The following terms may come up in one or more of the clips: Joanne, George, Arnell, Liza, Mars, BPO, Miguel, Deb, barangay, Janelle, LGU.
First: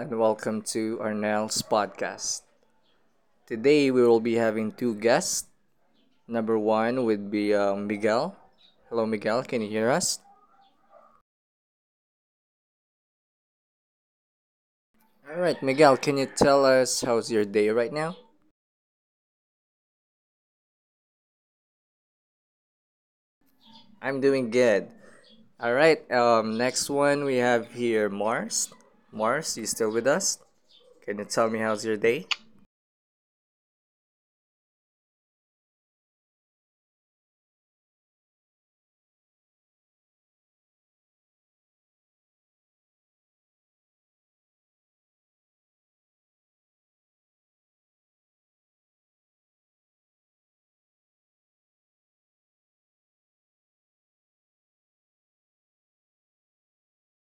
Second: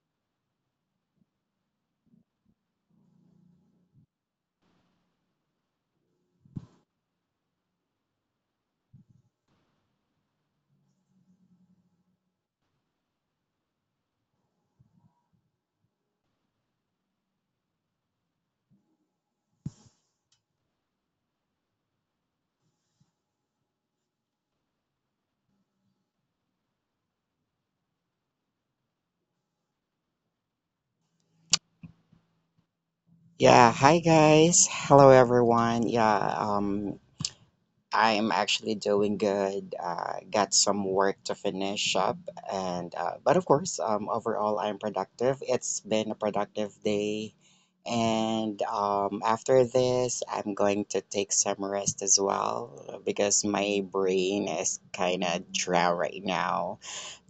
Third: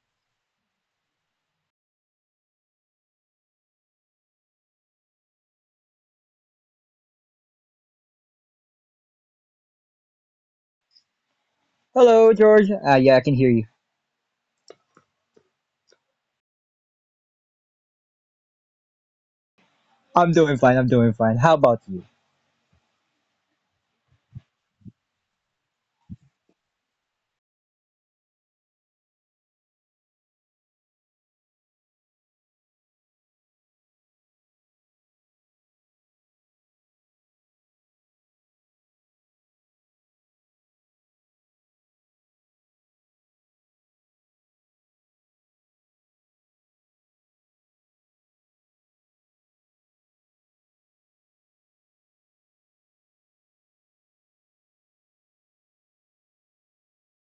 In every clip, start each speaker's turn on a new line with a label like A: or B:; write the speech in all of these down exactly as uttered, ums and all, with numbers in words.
A: and welcome to Arnell's podcast. Today, we will be having two guests. Number one would be uh, Miguel. Hello, Miguel. Can you hear us?
B: Hello, George. Ah, yeah, I can hear you.
A: All right, Miguel. Can you tell us how's your day right now?
B: I'm doing fine. I'm doing fine. How about you?
A: I'm doing good. All right. Um, next one we have here Mars. Mars, you still with us? Can you tell me how's your day?
C: Yeah, hi guys. Hello everyone. Yeah, um I'm actually doing good. Uh got some work to finish up and uh but of course, um overall I'm productive. It's been a productive day, and um after this I'm going to take some rest as well because my brain is kind of dry right now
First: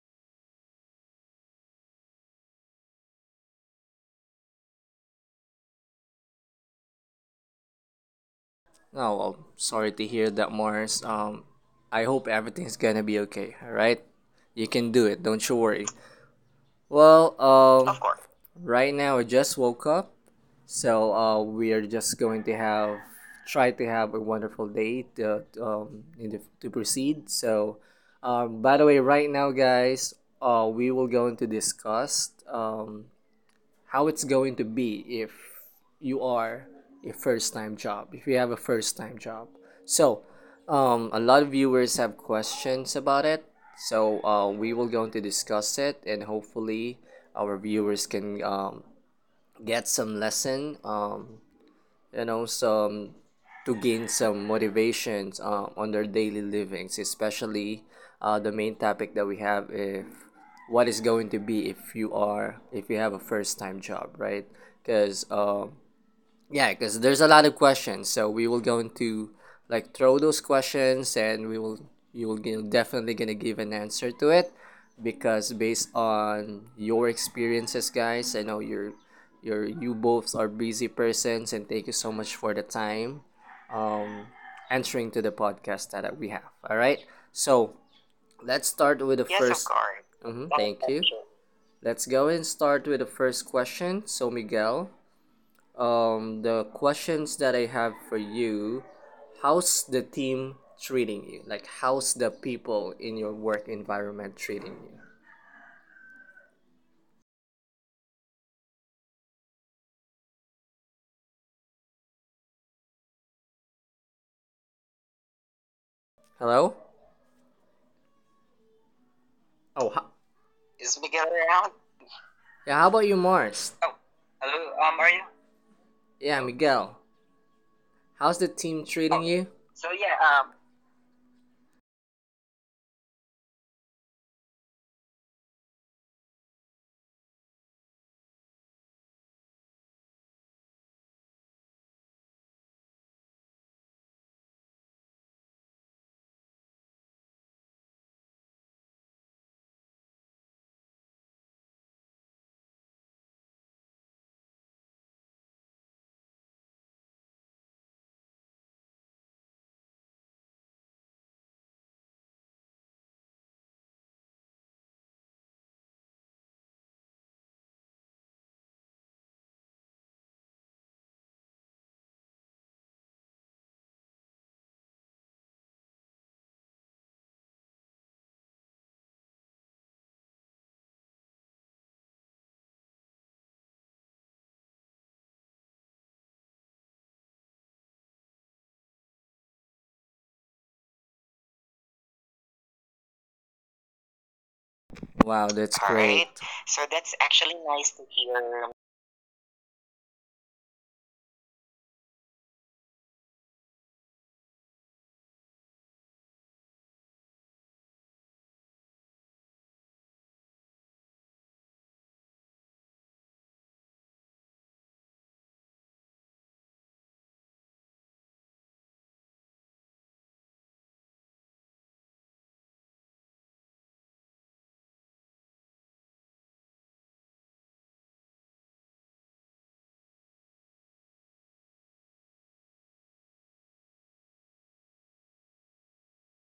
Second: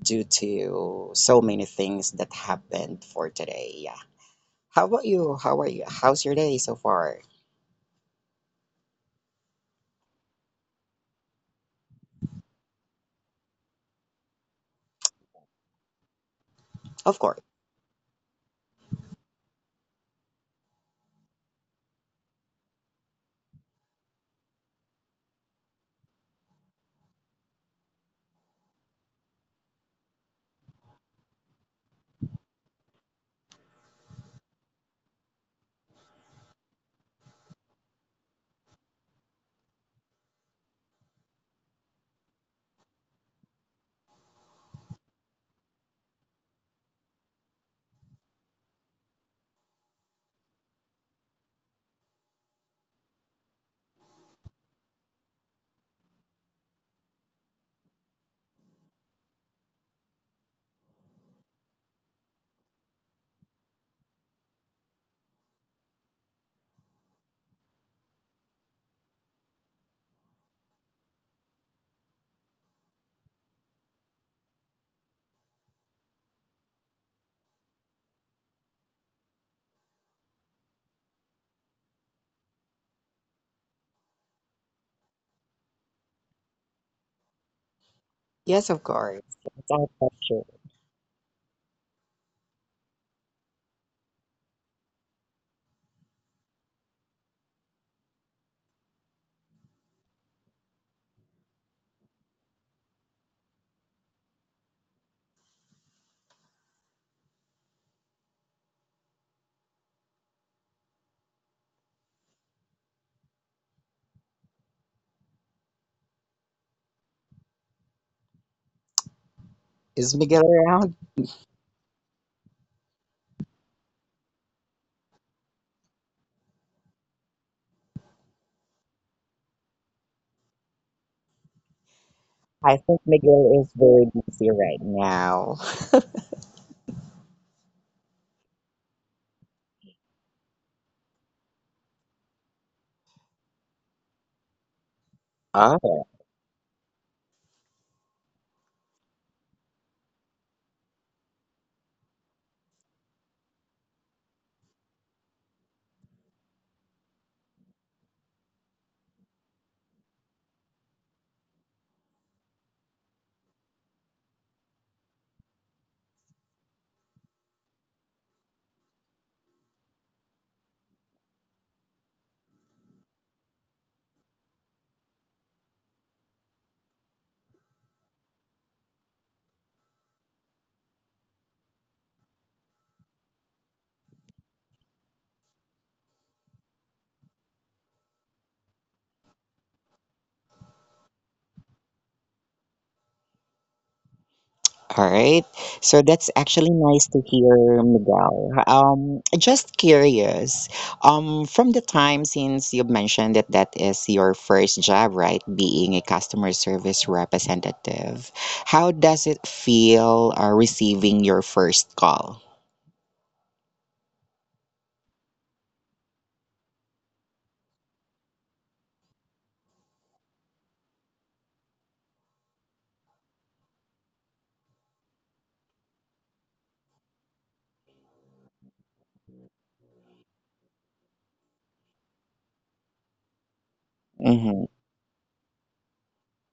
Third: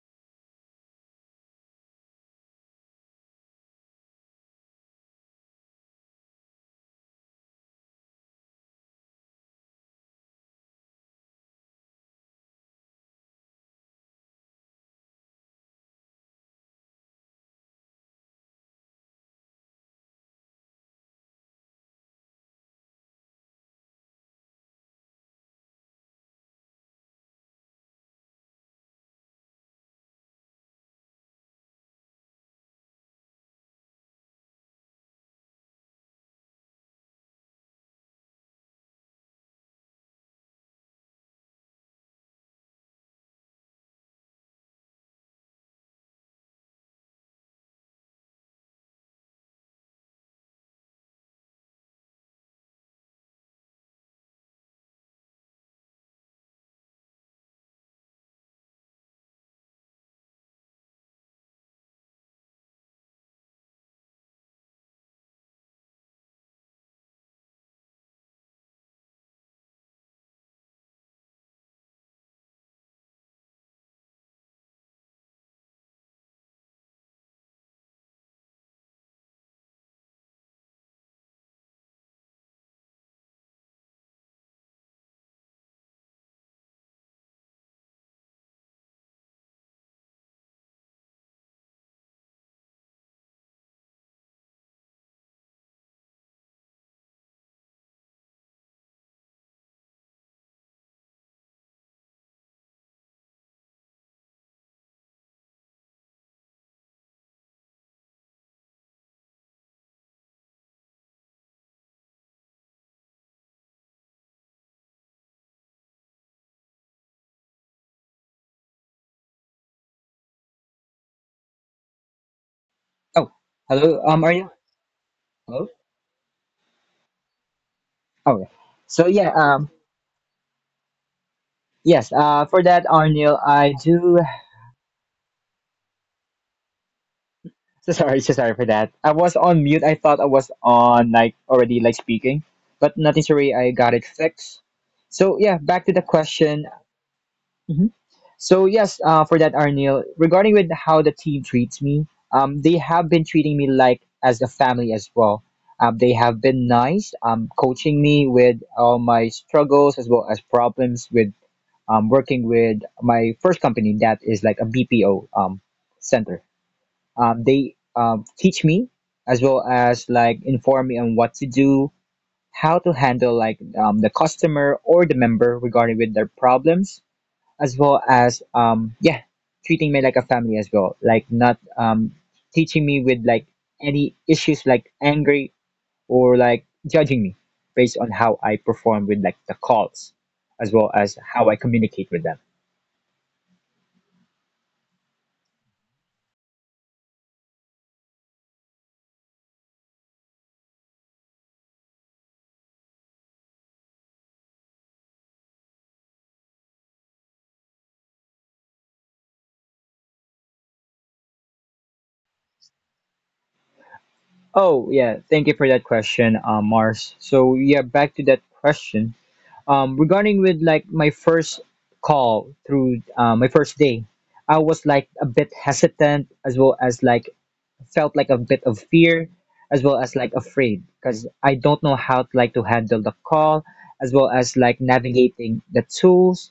C: due to so many things that happened for today. Yeah. How about you? How are you? How's your day so far?
A: Oh well, sorry to hear that, Mars. Um, I hope everything's gonna be okay. All right, you can do it. Don't you worry.
C: Of
A: Well,
C: course.
A: um, of course. Right now I just woke up, so uh, we are just going to have try to have a wonderful day to, um, in the, to proceed. So, um, by the way, right now, guys, uh, we will going to discuss um, how it's going to be if you are a first time job, if you have a first time job. So, um, a lot of viewers have questions about it. So, uh, we will going to discuss it, and hopefully, our viewers can um, get some lesson, um, you know some to gain some motivations uh, on their daily livings, especially uh, the main topic that we have, if what is going to be if you are if you have a first time job, right? Because uh, yeah, because there's a lot of questions, so we will going to like throw those questions, and we will you will g- definitely gonna give an answer to it, because based on your experiences, guys, I know you're you're you both are busy persons, and thank you so much for the time, um, answering to the podcast that we have. All right, so
C: Yes, of
A: let's
C: course.
A: start with the yes, of
C: Without
A: first course.
C: question.
A: Hmm thank you. Let's go and start with the first question. So Miguel, um, the questions that I have for you, how's the team treating you? Like, how's the people in your work environment treating you? Hello? Oh,
C: Is
A: ho-
C: Miguel around?
A: Is Miguel around? Yeah, how about you,
B: Oh,
A: Mars?
B: hello.
A: Oh,
B: Um, are you?
A: hello. Um, are you?
B: Hello.
A: Yeah, Miguel.
B: Oh, yeah.
A: How's the team
B: So yeah.
A: treating oh you?
B: Um,
A: So yeah. Um.
B: yes. Uh, for
C: I
B: that,
C: think
B: Arnil,
C: Miguel is
B: I
C: very
B: do.
C: busy right now.
B: So sorry. So sorry for that. I was on mute. I thought I was on like already like speaking, but nothing. Sorry, I got it fixed. So yeah, back to the
C: Oh,
B: question. So yes, uh, for that, Arnil, regarding with how the team treats me, um, they have been treating me like as a family as well. Um, they have been nice, um, coaching me with all my struggles as well as problems with um, working with my first company that is like a B P O um, center. Um, they um, teach me as well as like inform me on what to do, how to handle like um, the customer or the member regarding with their problems as well as um yeah, treating me like a family as well, like not um teaching me with like any issues like angry or like judging me based on how I perform with like the calls as well as how I communicate with them.
C: all right.
A: Wow, that's
C: So
A: all
C: that's
A: right, great.
C: actually
A: So
C: nice to
A: that's actually
C: hear,
A: nice to
C: Miguel.
A: hear.
C: Um, just curious. Um, from the time since you've mentioned that that is your first job, right? Being a customer service representative, how does it feel uh, receiving your first call?
B: Oh yeah, thank you for that question, uh, Mars. So yeah, back to that question, um regarding with like my first call through uh, my first day, I was like a bit hesitant as well as like felt like a bit of fear as well as like afraid because I don't know how to like to handle the call as well as
C: Mm-hmm.
B: like navigating the tools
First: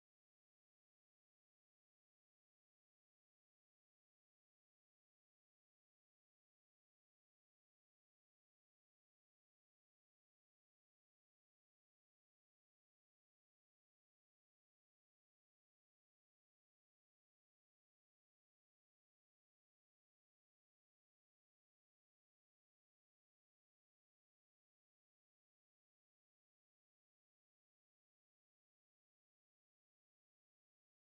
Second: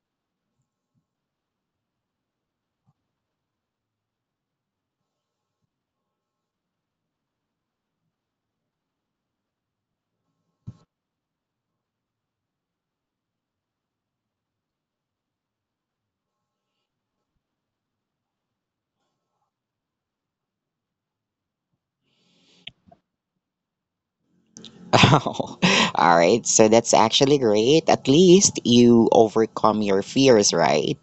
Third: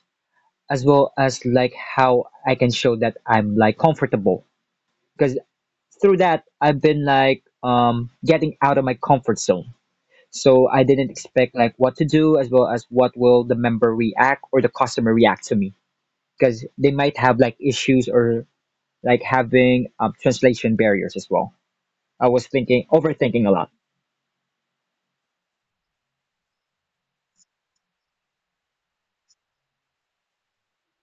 B: as well as like how I can show that I'm like comfortable because through that I've been like um getting out of my comfort zone. So I didn't expect like what to do as well as what will the member react or the customer react to me because they might have like issues or like having um, translation barriers as well. I was thinking, overthinking a lot.
C: Oh, all right. So that's actually great. At least you overcome your fears, right?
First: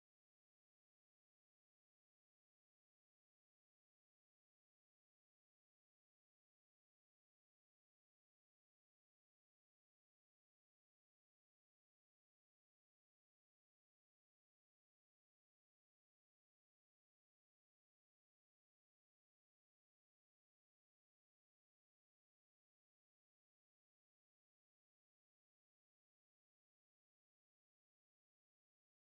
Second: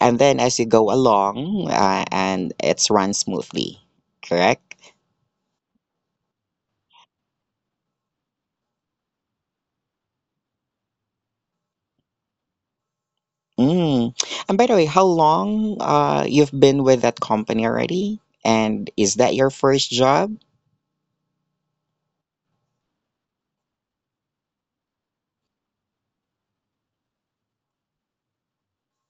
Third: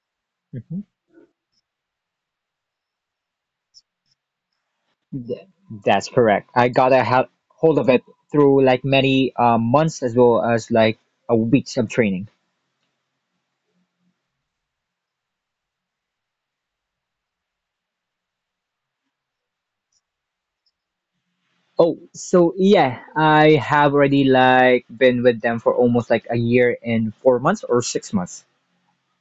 C: And then as you
B: Mhm.
C: go along, uh, and it's run smoothly, correct?
B: Th- That's correct. I got a ha- hold of it through like many uh, months as well as like a weeks of training.
C: Mm. And by the way, how long uh you've been with that company already? And is that your first job?
B: Oh, so yeah, I have already like been with them for almost like a year and four months or six months.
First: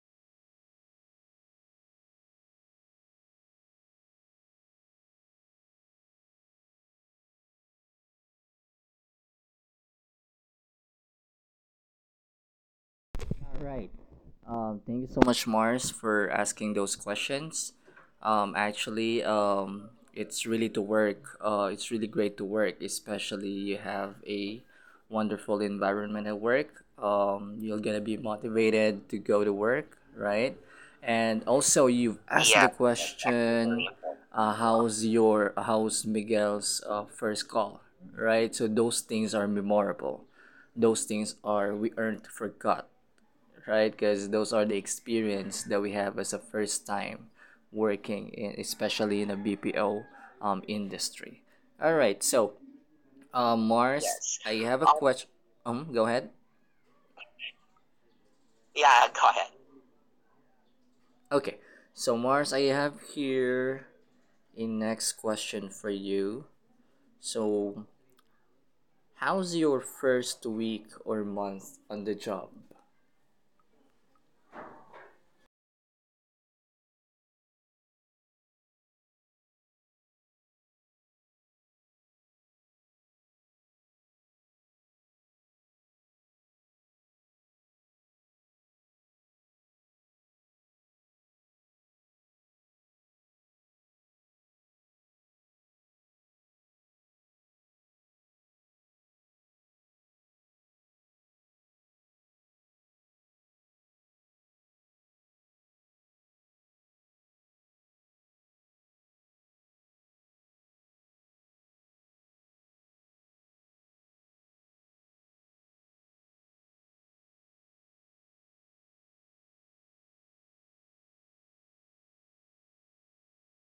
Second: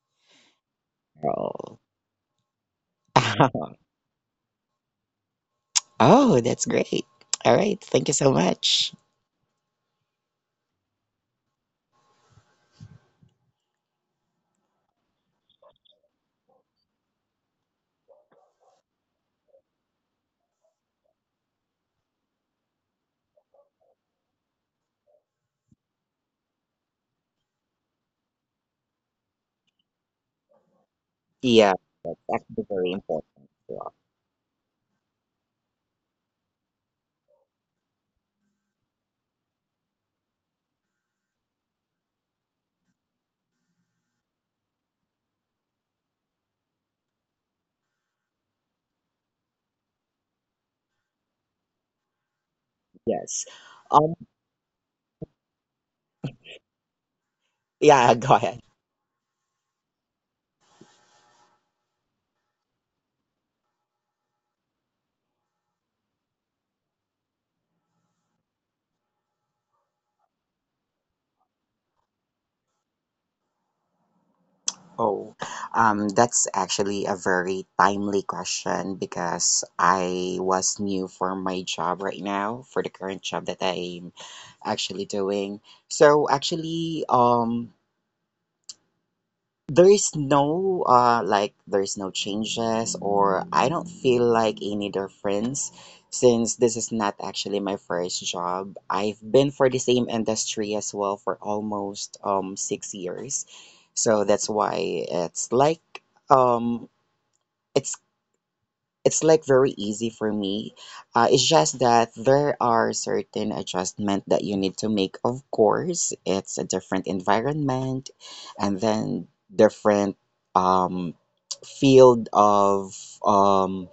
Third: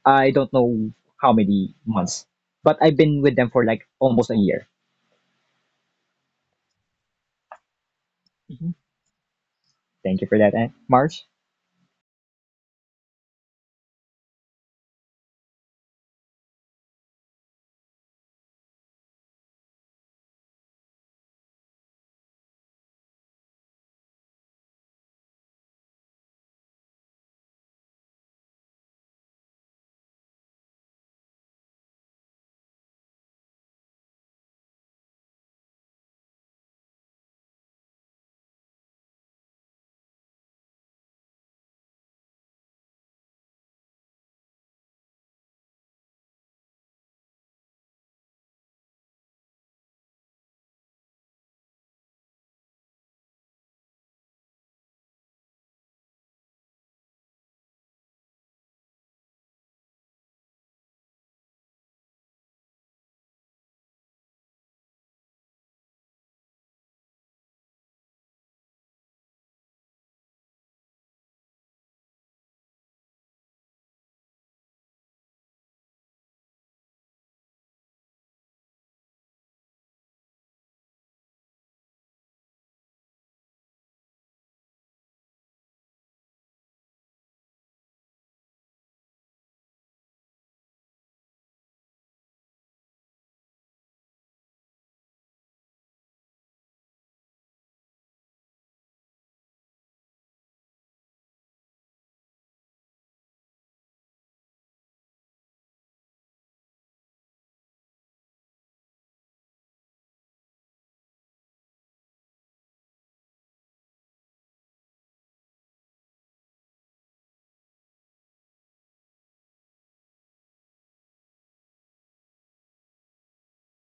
B: I don't know how many
C: Oh.
B: months, but I've been with them for like almost a year.
C: Oh, that's great. All right. Thank you so
B: Mhm.
C: much.
B: Thank you for that, eh, Marge.
A: All right. Um, thank you so much, Mars, for asking those questions. Um, actually, um, it's really to work. Uh, it's really great to work, especially you have a wonderful environment at work. Um, you're gonna be motivated to go to work, right? And
C: Yeah,
A: also,
C: that's
A: you've asked,
C: actually
A: yeah, the yeah
C: very important as well.
A: question, uh, "How's your how's Miguel's uh, first call?" Right. So those things are memorable. Those things are we aren't forgot, right? Because those are the experience that we have as a first time working, in, especially in a B P O um, industry. All right, so
C: Yes.
A: uh, Mars,
C: Um,
A: yes, I have a um question. Um, go ahead.
C: yeah, go ahead.
A: Yeah, go ahead. Okay, so Mars, I have here a next question for you. So, how's your first week or month on the job?
C: Oh, um, that's actually a very timely question because I was new for my job right now, for the current job that I'm actually doing. So actually, um, there is no uh like there's no changes or I don't feel like any difference since this is not actually my first job. I've been for the same industry as well for almost um six years. So that's why it's like um it's it's like very easy for me. Uh, it's just that there are certain adjustment that you need to make. Of course, it's a different environment, and then different um, field of um,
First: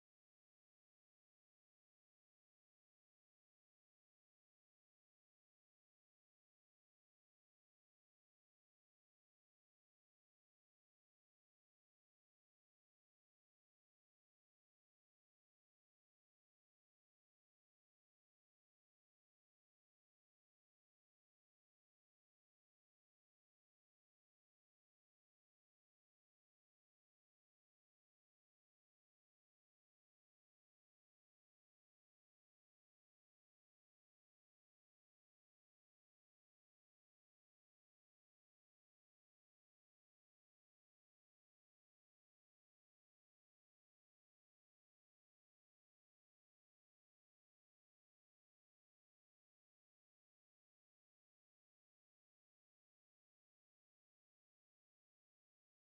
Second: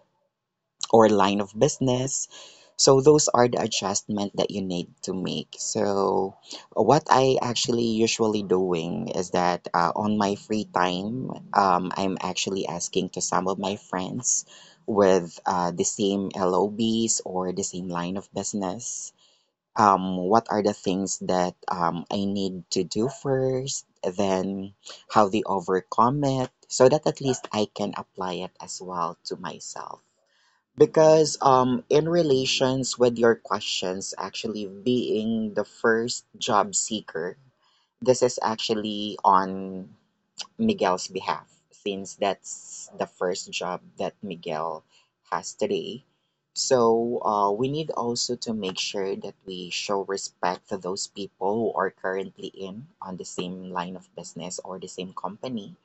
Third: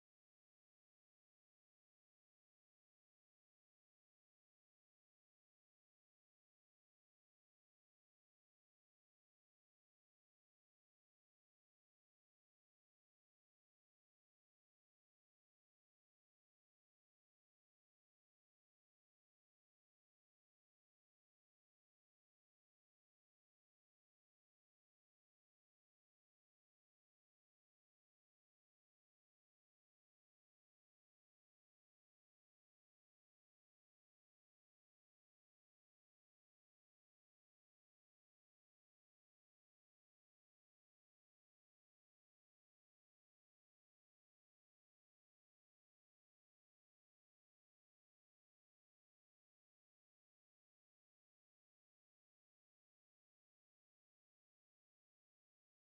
C: or line of business. So those are the adjustment that you need to make. So what I actually usually doing is that uh, on my free time, um, I'm actually asking to some of my friends with uh, the same L O Bs or the same line of business. Um, what are the things that um, I need to do first, then how they overcome it, so that at least I can apply it as well to myself. Because um, in relations with your questions, actually being the first job seeker, this is actually on Miguel's behalf, since that's the first job that Miguel has today. So uh, we need also to make sure that we show respect to those people who are currently in on the same line of business or the same company.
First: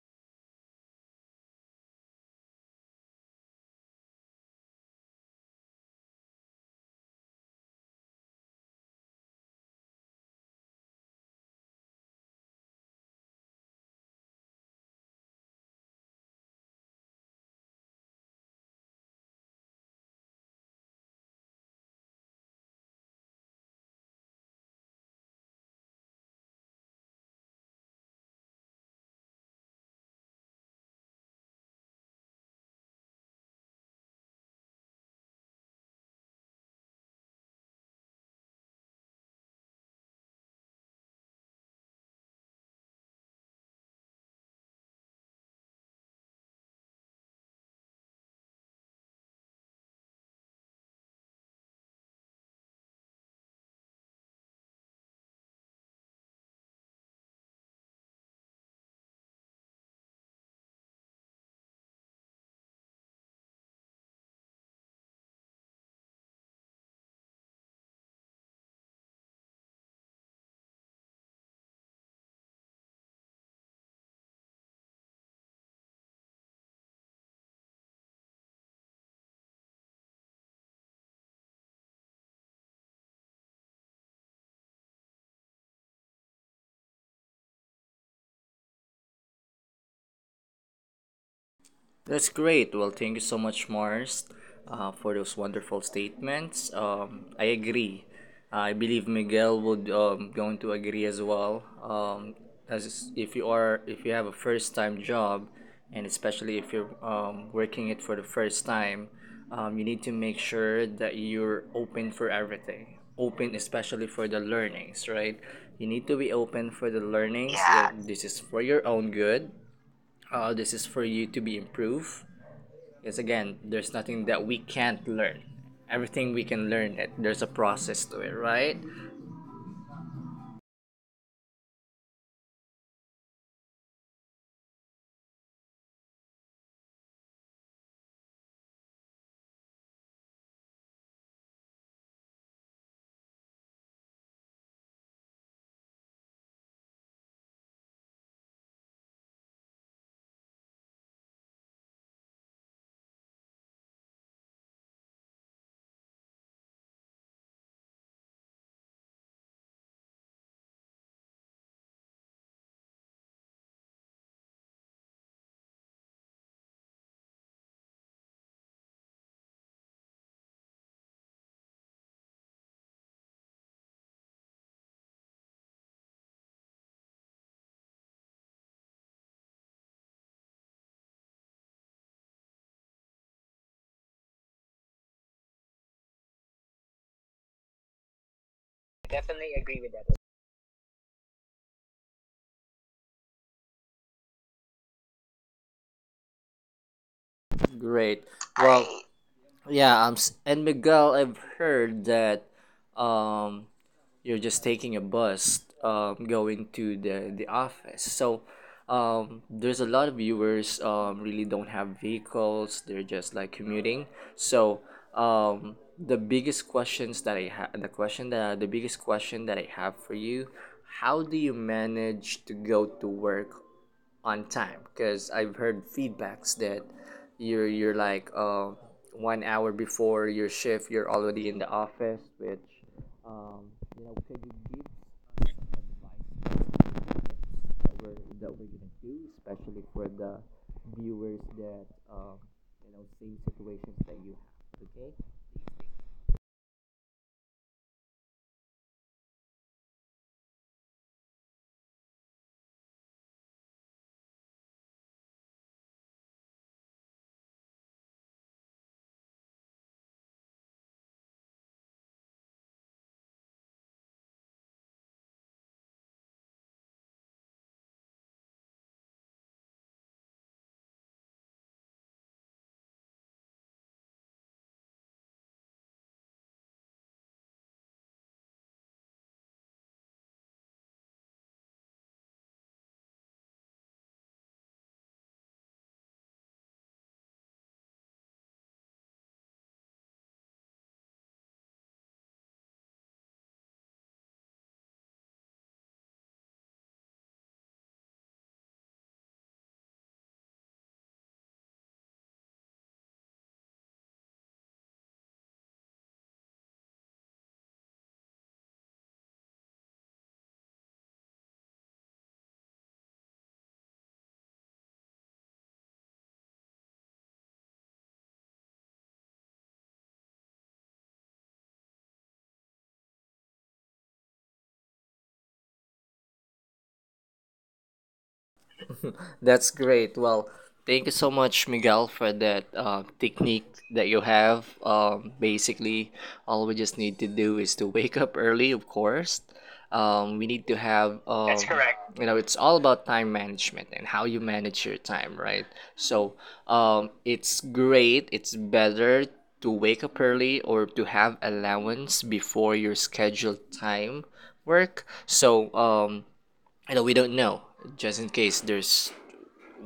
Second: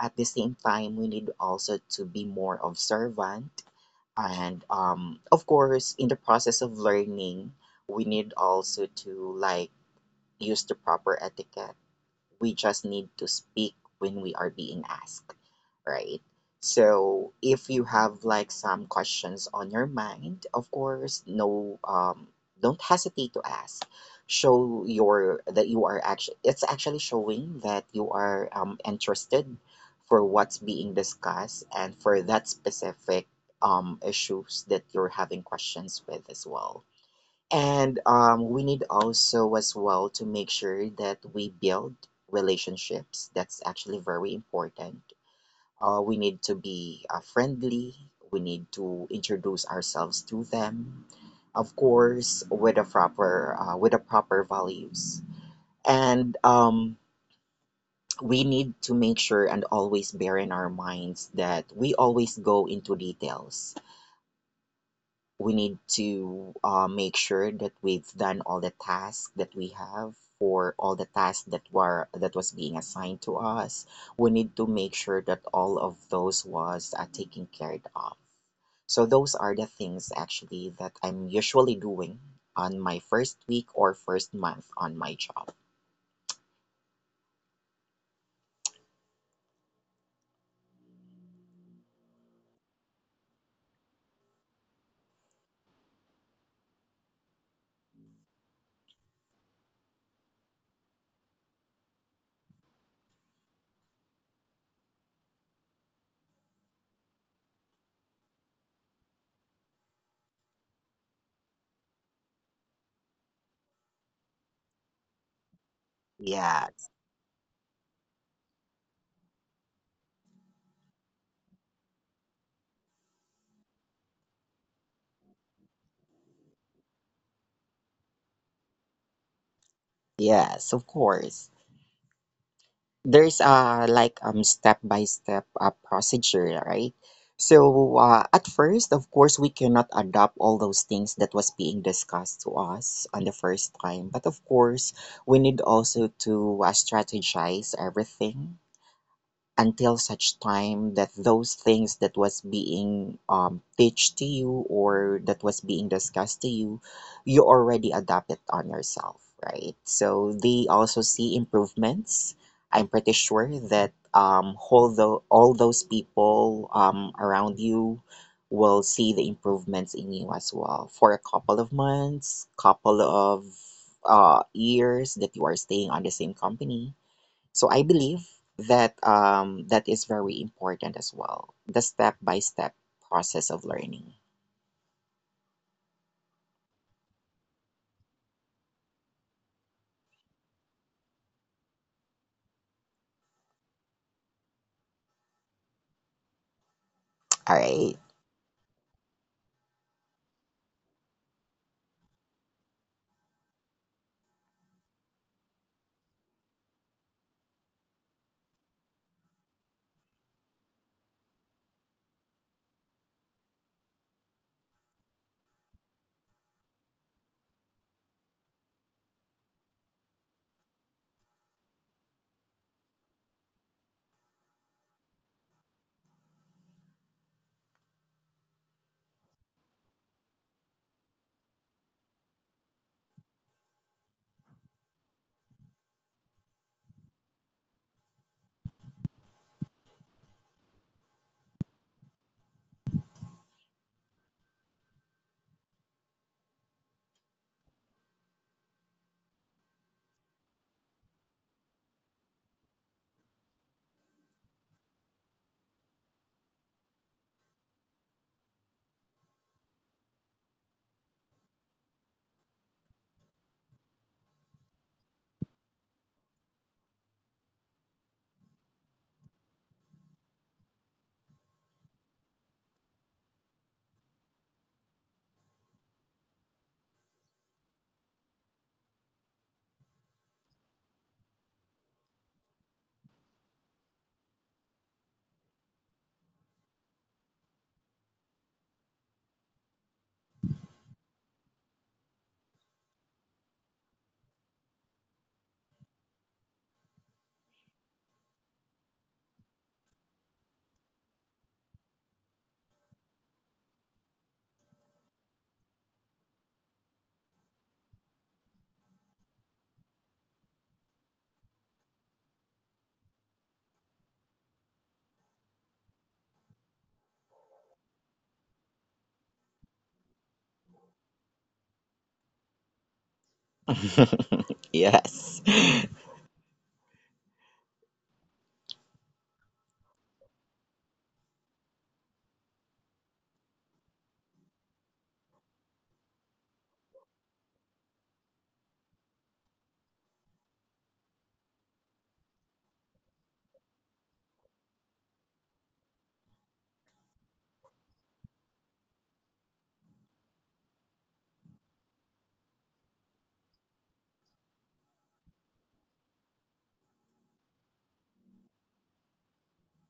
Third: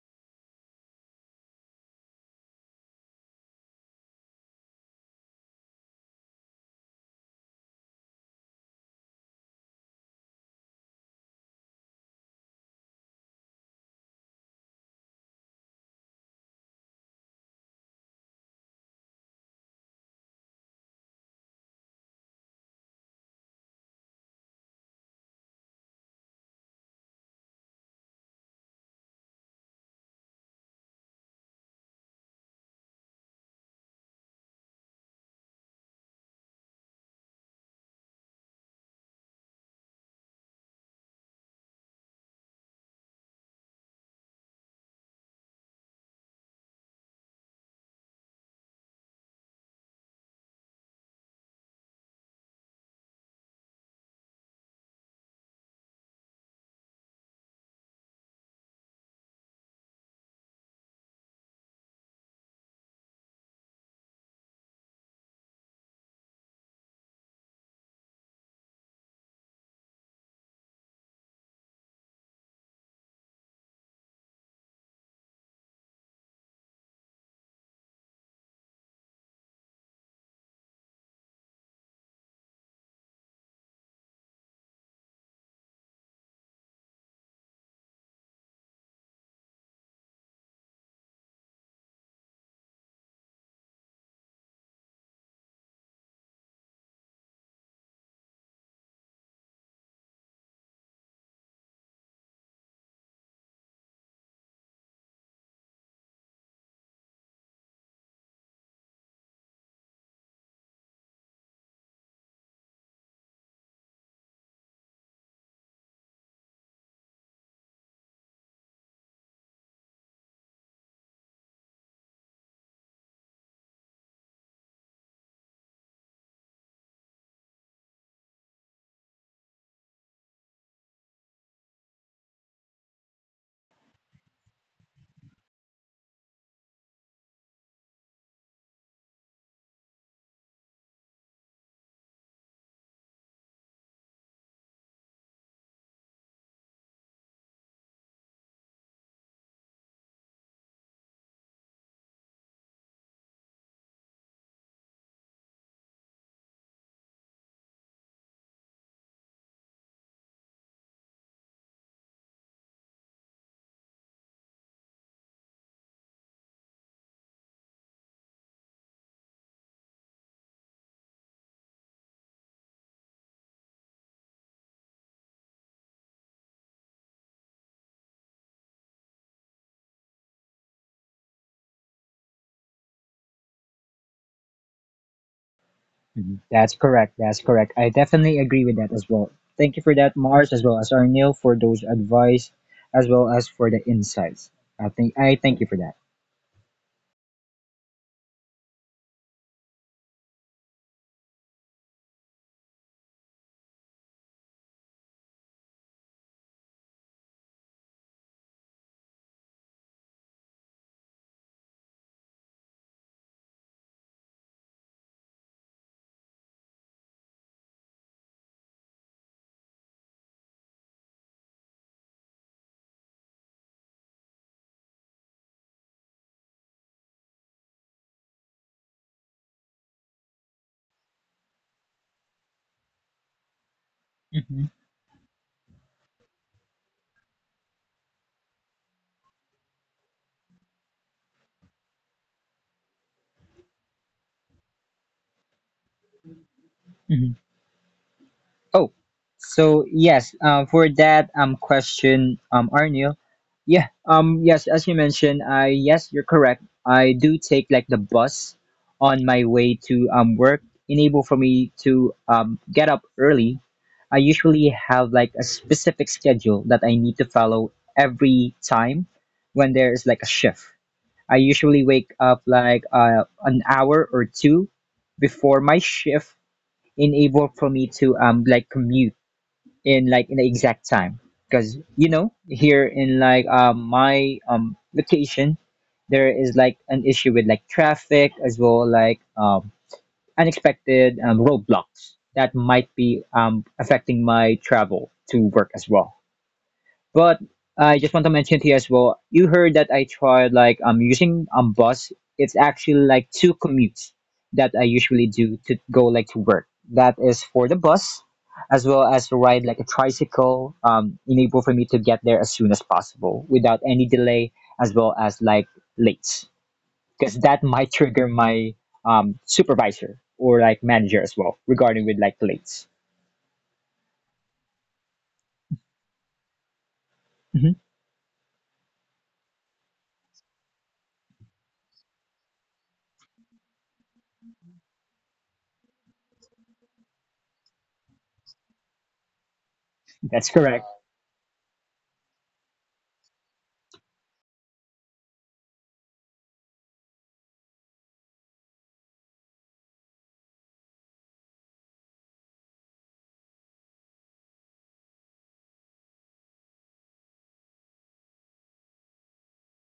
C: At the same time, we need also to be more observant, and um, of course in the process of learning we need also to like use the proper etiquette. We just need to speak when we are being asked, right? So if you have like some questions on your mind, of course, no, um, don't hesitate to ask. Show your that you are actually it's actually showing that you are um, interested for what's being discussed and for that specific um, issues that you're having questions with as well. And um, we need also as well to make sure that we build relationships. That's actually very important. Uh, we need to be uh, friendly. We need to introduce ourselves to them, of course, with a proper uh, with a proper values. And um, we need to make sure and always bear in our minds that we always go into details. We need to uh, make sure that we've done all the tasks that we have, for all the tasks that were that was being assigned to us. We need to make sure that all of those was uh, taken care of. So those are the things actually that I'm usually doing on my first week or first month on my job.
A: That's great. Well, thank you so much, Mars, uh, for those wonderful statements. Um, I agree. I believe Miguel would um, going to agree as well. Um, as if you are if you have a first time job, and especially if you're um, working it for the first time, um, you need to make sure that you're open for everything. Open, especially for the learnings, right? You need to be
C: Yes.
A: open for the learnings. Yeah. That this is for your own good. Uh, this is for you to be improved because again, there's nothing that we can't learn. Everything we can learn, it, there's a process to it, right?
C: Yes, of course. There's a like um step by step uh, procedure, right? So uh, at first of course we cannot adopt all those things that was being discussed to us on the first time, but of course we need also to uh, strategize everything until such time that those things that was being um, teach to you or that was being discussed to you you already adapt it on yourself, right? So they also see improvements. I'm pretty sure that um, although all those people um, around you will see the improvements in you as well for a couple of months, couple of uh, years that you are staying on the same company. So I believe that um, that is very important as well. The step by step process of learning.
B: Mhm. That's correct. That's correct. I definitely agree with that as well. Thank you for that, Mars, as well as Arnil for those advice, as well as for the insights. I think I thank you for that.
C: All right.
A: Great. Well, right. Yeah, um, s- and Miguel, I've heard that um, you're just taking a bus um, going to the, the office. So um, there's a lot of viewers um, really don't have vehicles. They're just like commuting. So um, the biggest questions that I have, the question that the biggest question that I have for you, how do you manage to go to work on time, because I've heard feedbacks that you're you're like uh, one hour before your shift you're already in the office, which um, you know could
B: Mhm.
A: you give advice that we're, that we're gonna do, especially for the viewers that um, you know same situations that you have. Okay.
B: Mhm. Oh, so yes, um, for that um question, um Arnil, yeah, um yes, as you mentioned, I yes, you're correct. I do take like the bus on my way to um work, enable for me to um get up early. I usually have like a specific schedule that I need to follow every time when there is like a shift. I usually wake up like uh, an hour or two before my shift, enable for me to um like commute in like in the exact time because you know here in like um, my um location there is like an issue with like traffic as well like um unexpected um, roadblocks that might be um affecting my travel to work as well. But I just want to mention to you as well. You heard that I tried like um using um bus. It's actually like two commutes that I usually do to go like to work. That is for the bus, as well as to ride like a tricycle. Um, enable for me to get there as soon as possible without any delay, as well as like late, because that might trigger my um supervisor or like manager as well regarding with like late.
C: Yes.
B: Mhm.
A: That's great. Well, thank you so much, Miguel, for that uh, technique that you have. Um, basically, all we just need to do is to wake up early, of course. Um,
B: That's
A: we need to
B: correct.
A: have, that's um, correct, you know, it's all about time management and how you manage your time, right? So um, it's great, it's better to wake up early or to have allowance before your scheduled time work. So, um, you know, we don't know just in case there's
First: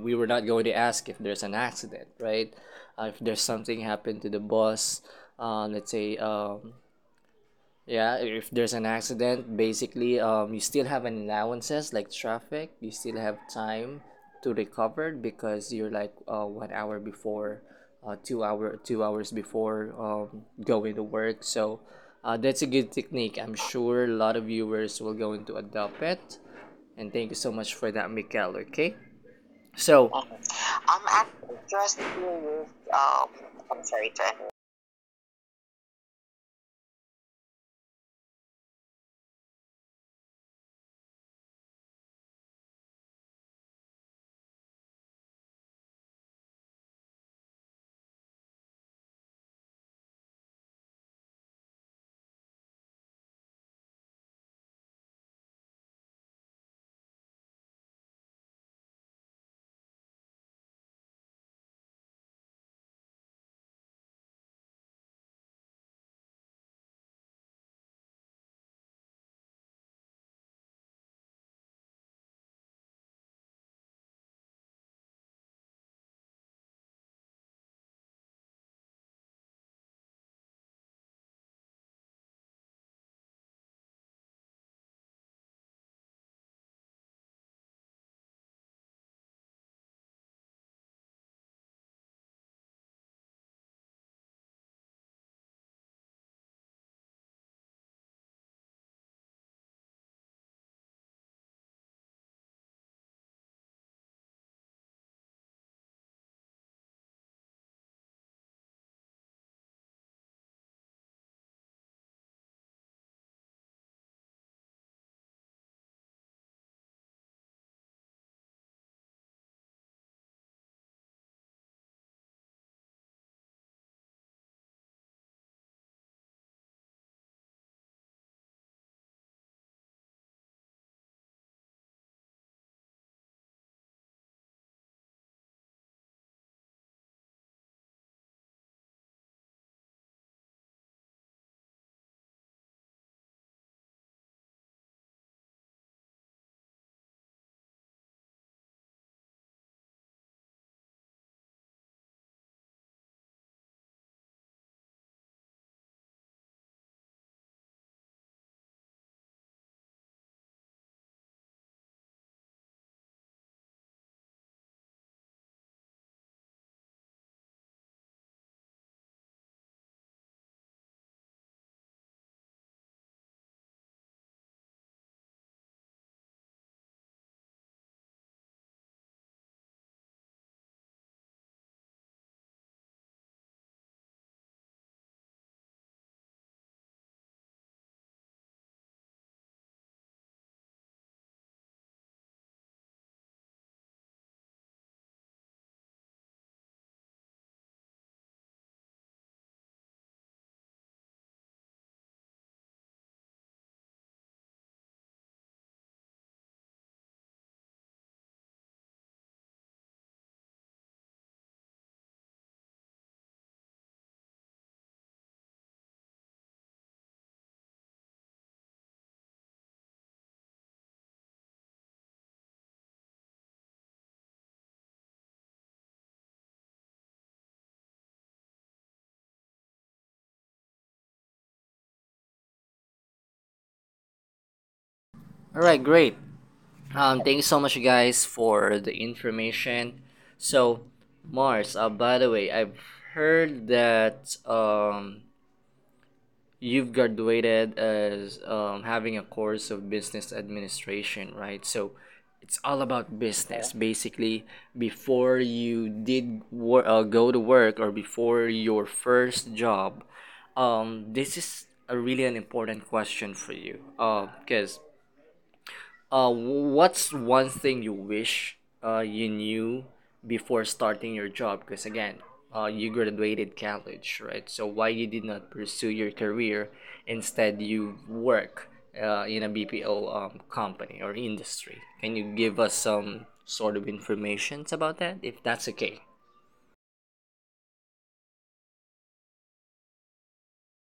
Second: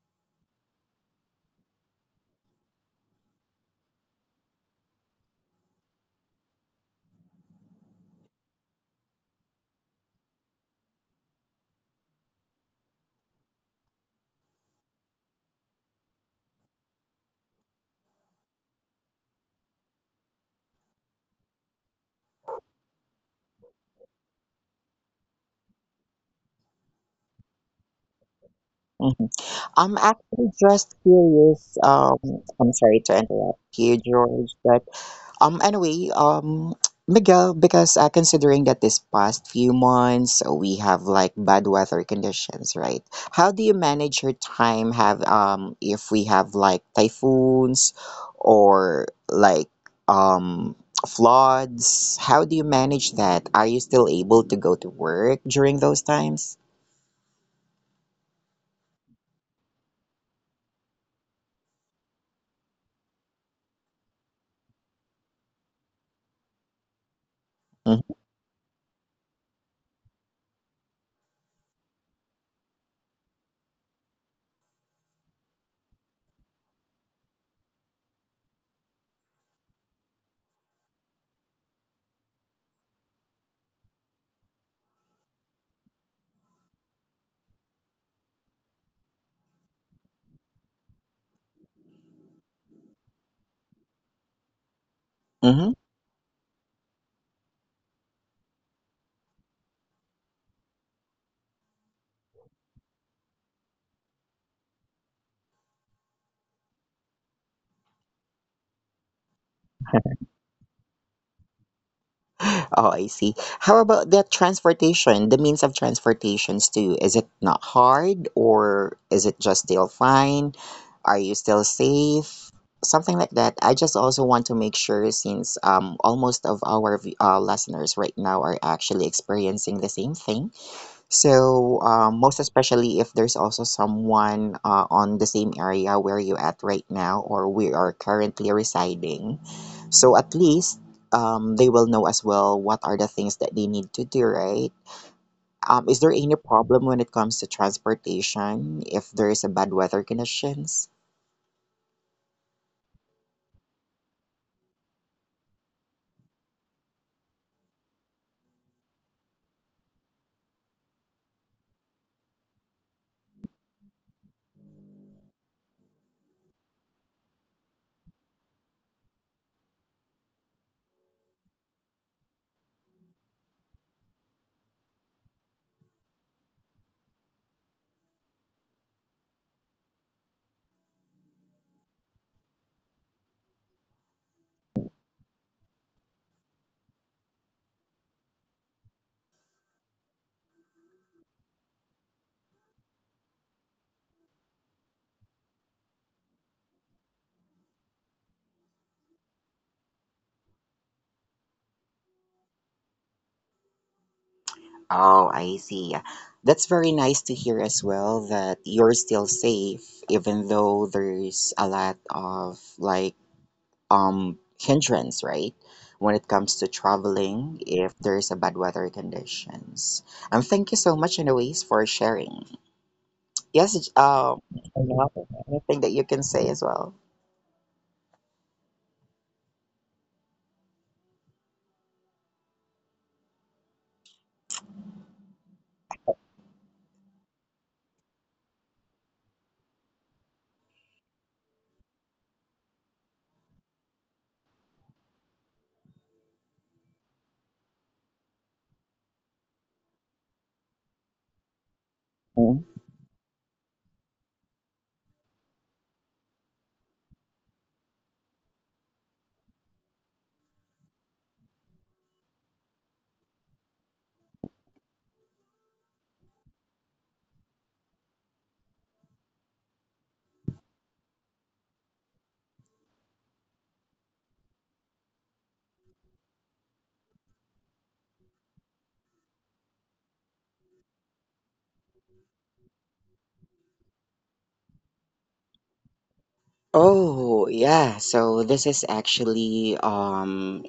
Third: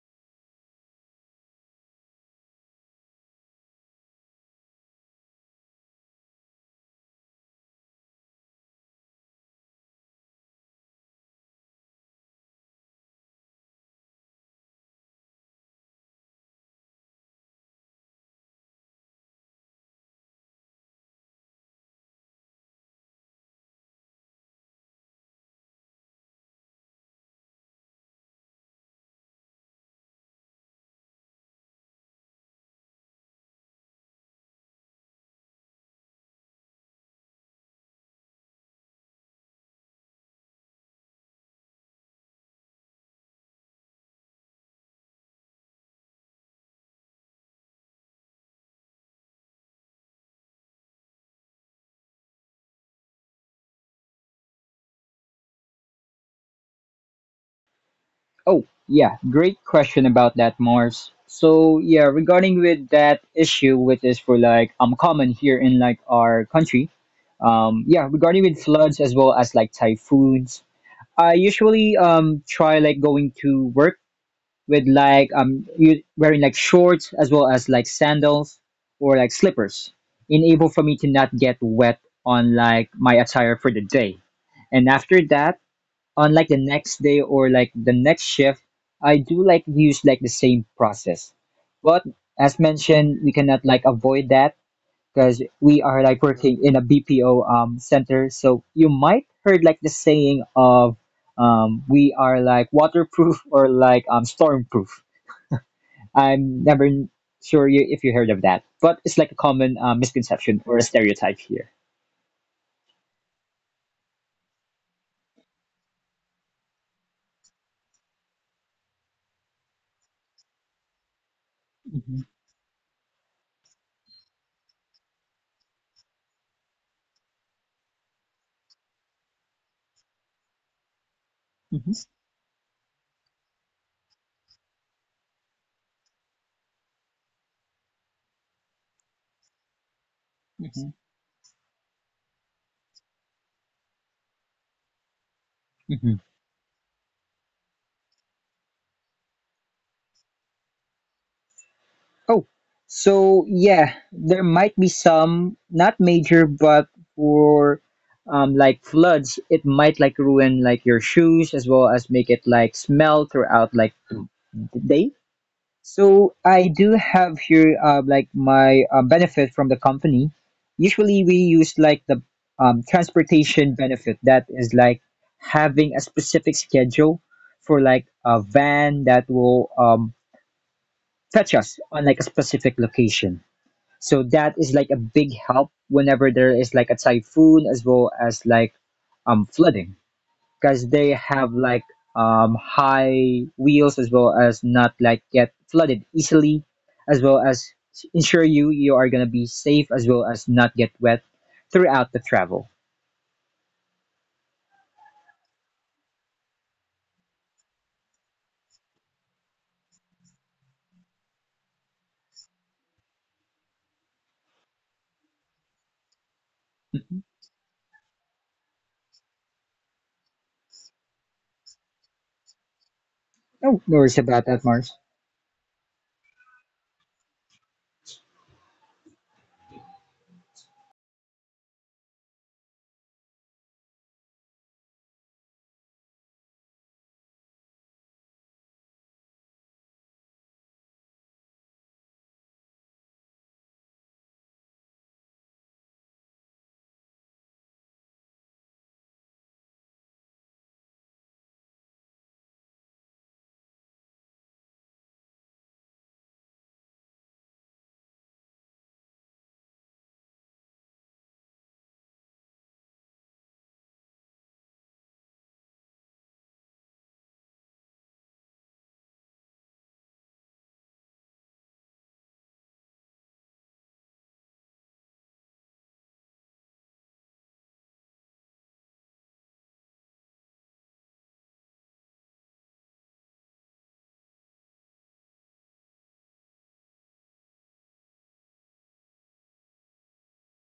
A: we were not going to ask if there's an accident, right? Uh, if there's something happened to the boss, uh, let's say, um, yeah, if there's an accident, basically, um, you still have an allowances like traffic. You still have time to recover because you're like uh, one hour before, uh, two hour, two hours before um, going to work. So, uh, that's a good technique. I'm sure a lot of viewers will going to adopt it. And thank you so much for that, Mikel. Okay.
C: I'm
A: So, all um,
C: actually
A: I'm
C: just
A: actually
C: curious.
A: just
C: Um,
A: curious.
C: I'm sorry to
A: Um,
C: interrupt
A: I'm
C: you,
A: sorry to interrupt.
C: George, but um, anyway, um, Miguel, because uh, considering that this past few months uh, we have like bad weather conditions, right? How do you manage your time? Have um, if we have like typhoons or like um floods, how do you manage that? Are you still able to go to work during those times?
B: Oh, yeah, great question about that, Mars. So, yeah, regarding with that issue, which is for like um common here in like our country, um, yeah,
C: Mm-hmm.
B: regarding with floods as well as like typhoons, I usually um try like going to work with like um u- wearing like shorts as well as like sandals or like slippers, enable for me to not get wet on like my attire for the day, and after that on like the next day or like the next shift, I do like use like the same process. But as mentioned, we cannot like avoid that because
C: Mm-hmm.
B: we are like working in a B P O um center. So you might heard like the saying of um we are like waterproof or like um stormproof. I'm never sure you, if you heard of that, but it's like a common uh, misconception or a stereotype here.
C: Oh, I see. How about the transportation, the means of transportations too? Is it not hard or is it just still fine? Are you still safe? Something like that. I just also want to make sure since um almost of our v- uh, listeners right now are actually experiencing the same thing. So,
B: Mm-hmm.
C: uh, most especially if there's also someone uh, on the same area where you're at right now or we are currently residing. So, at least
B: Hmm.
C: um, they will know as well what are the things that they need to do, right? Um, is there
B: Hmm.
C: any problem when it comes to transportation if there is a bad weather conditions?
B: Oh, so yeah, there might be some, not major, but for um, like floods, it might like ruin like your shoes as well as make it like smell throughout like the the day. So I do have here uh, like my uh, benefit from the company. Usually we use like the um, transportation benefit that is like having a specific schedule for like a van that will um, fetch us on like a specific location. So that is like a big help whenever there is like a typhoon as well as like um flooding because they have like um high wheels as well as not like get flooded easily as well as ensure you you are going to be safe as well as not get wet throughout the travel.
C: Oh, I see. That's very nice to hear as well that you're still safe, even though there's a lot of like um hindrance, right? When it comes to
B: Mhm.
C: traveling, if there's a bad weather conditions. And thank you so much, anyways, for sharing. Yes,
B: No, no
C: J-
B: worries about
C: um,
B: that, Mars.
C: Janelle, anything that you can say as well?
A: Right, great. Um, thank you so much, you guys, for the information. So, Mars. Uh, by the way, I've heard that um you've graduated as um, having a course of business administration, right? So it's
C: Mm.
A: all about business. Yeah. Basically, before you did wor- uh, go to work or before your first job, um, this is a really an important question for you because uh, what's one thing you wish uh, you knew before starting your job? Because again, uh, you graduated college, right? So why you did not pursue your career? Instead, you work uh, in a B P O um, company or industry. Can you give us some sort of information about that, if that's okay?
C: Oh, yeah. So this is actually um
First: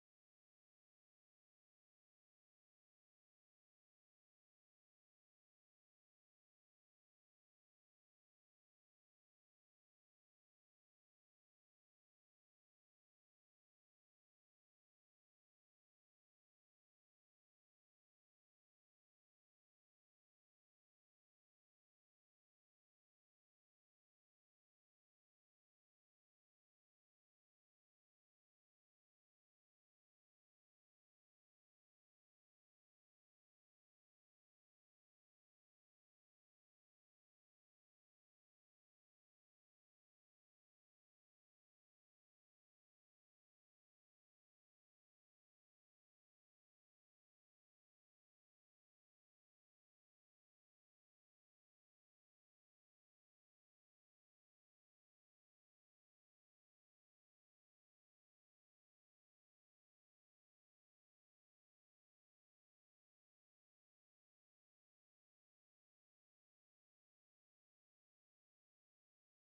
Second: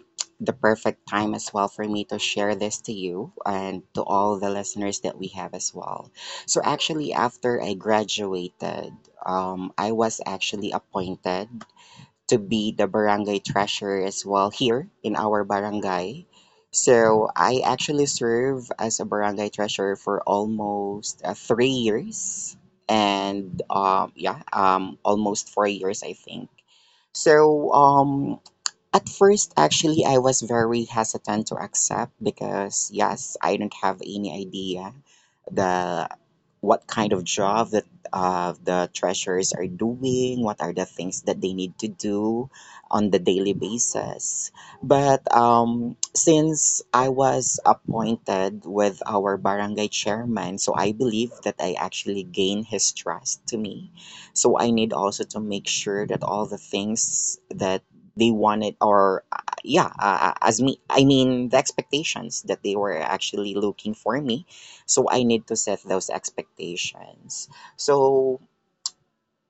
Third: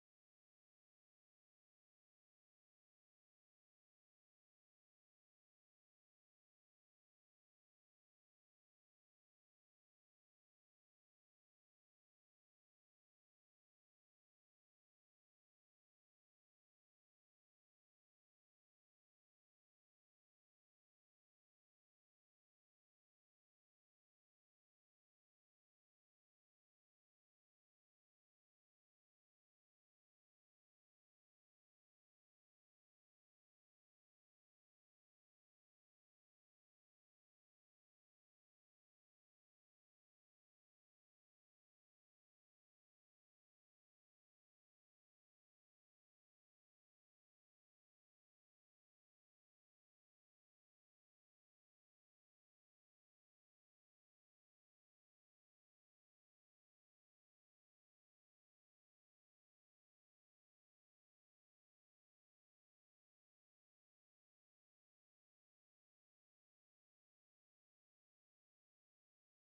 C: the perfect time as well for me to share this to you and to all the listeners that we have as well. So actually, after I graduated, um, I was actually appointed to be the barangay treasurer as well here in our barangay. So I actually serve as a barangay treasurer for almost uh, three years and um yeah um almost four years I think. So um at first, actually, I was very hesitant to accept because, yes, I don't have any idea the what kind of job that uh, the treasurers are doing, what are the things that they need to do on the daily basis. But um, since I was appointed with our barangay chairman, so I believe that I actually gain his trust to me. So I need also to make sure that all the things that they wanted or uh, yeah uh, uh, as me I mean the expectations that they were actually looking for me, so I need to set those expectations. So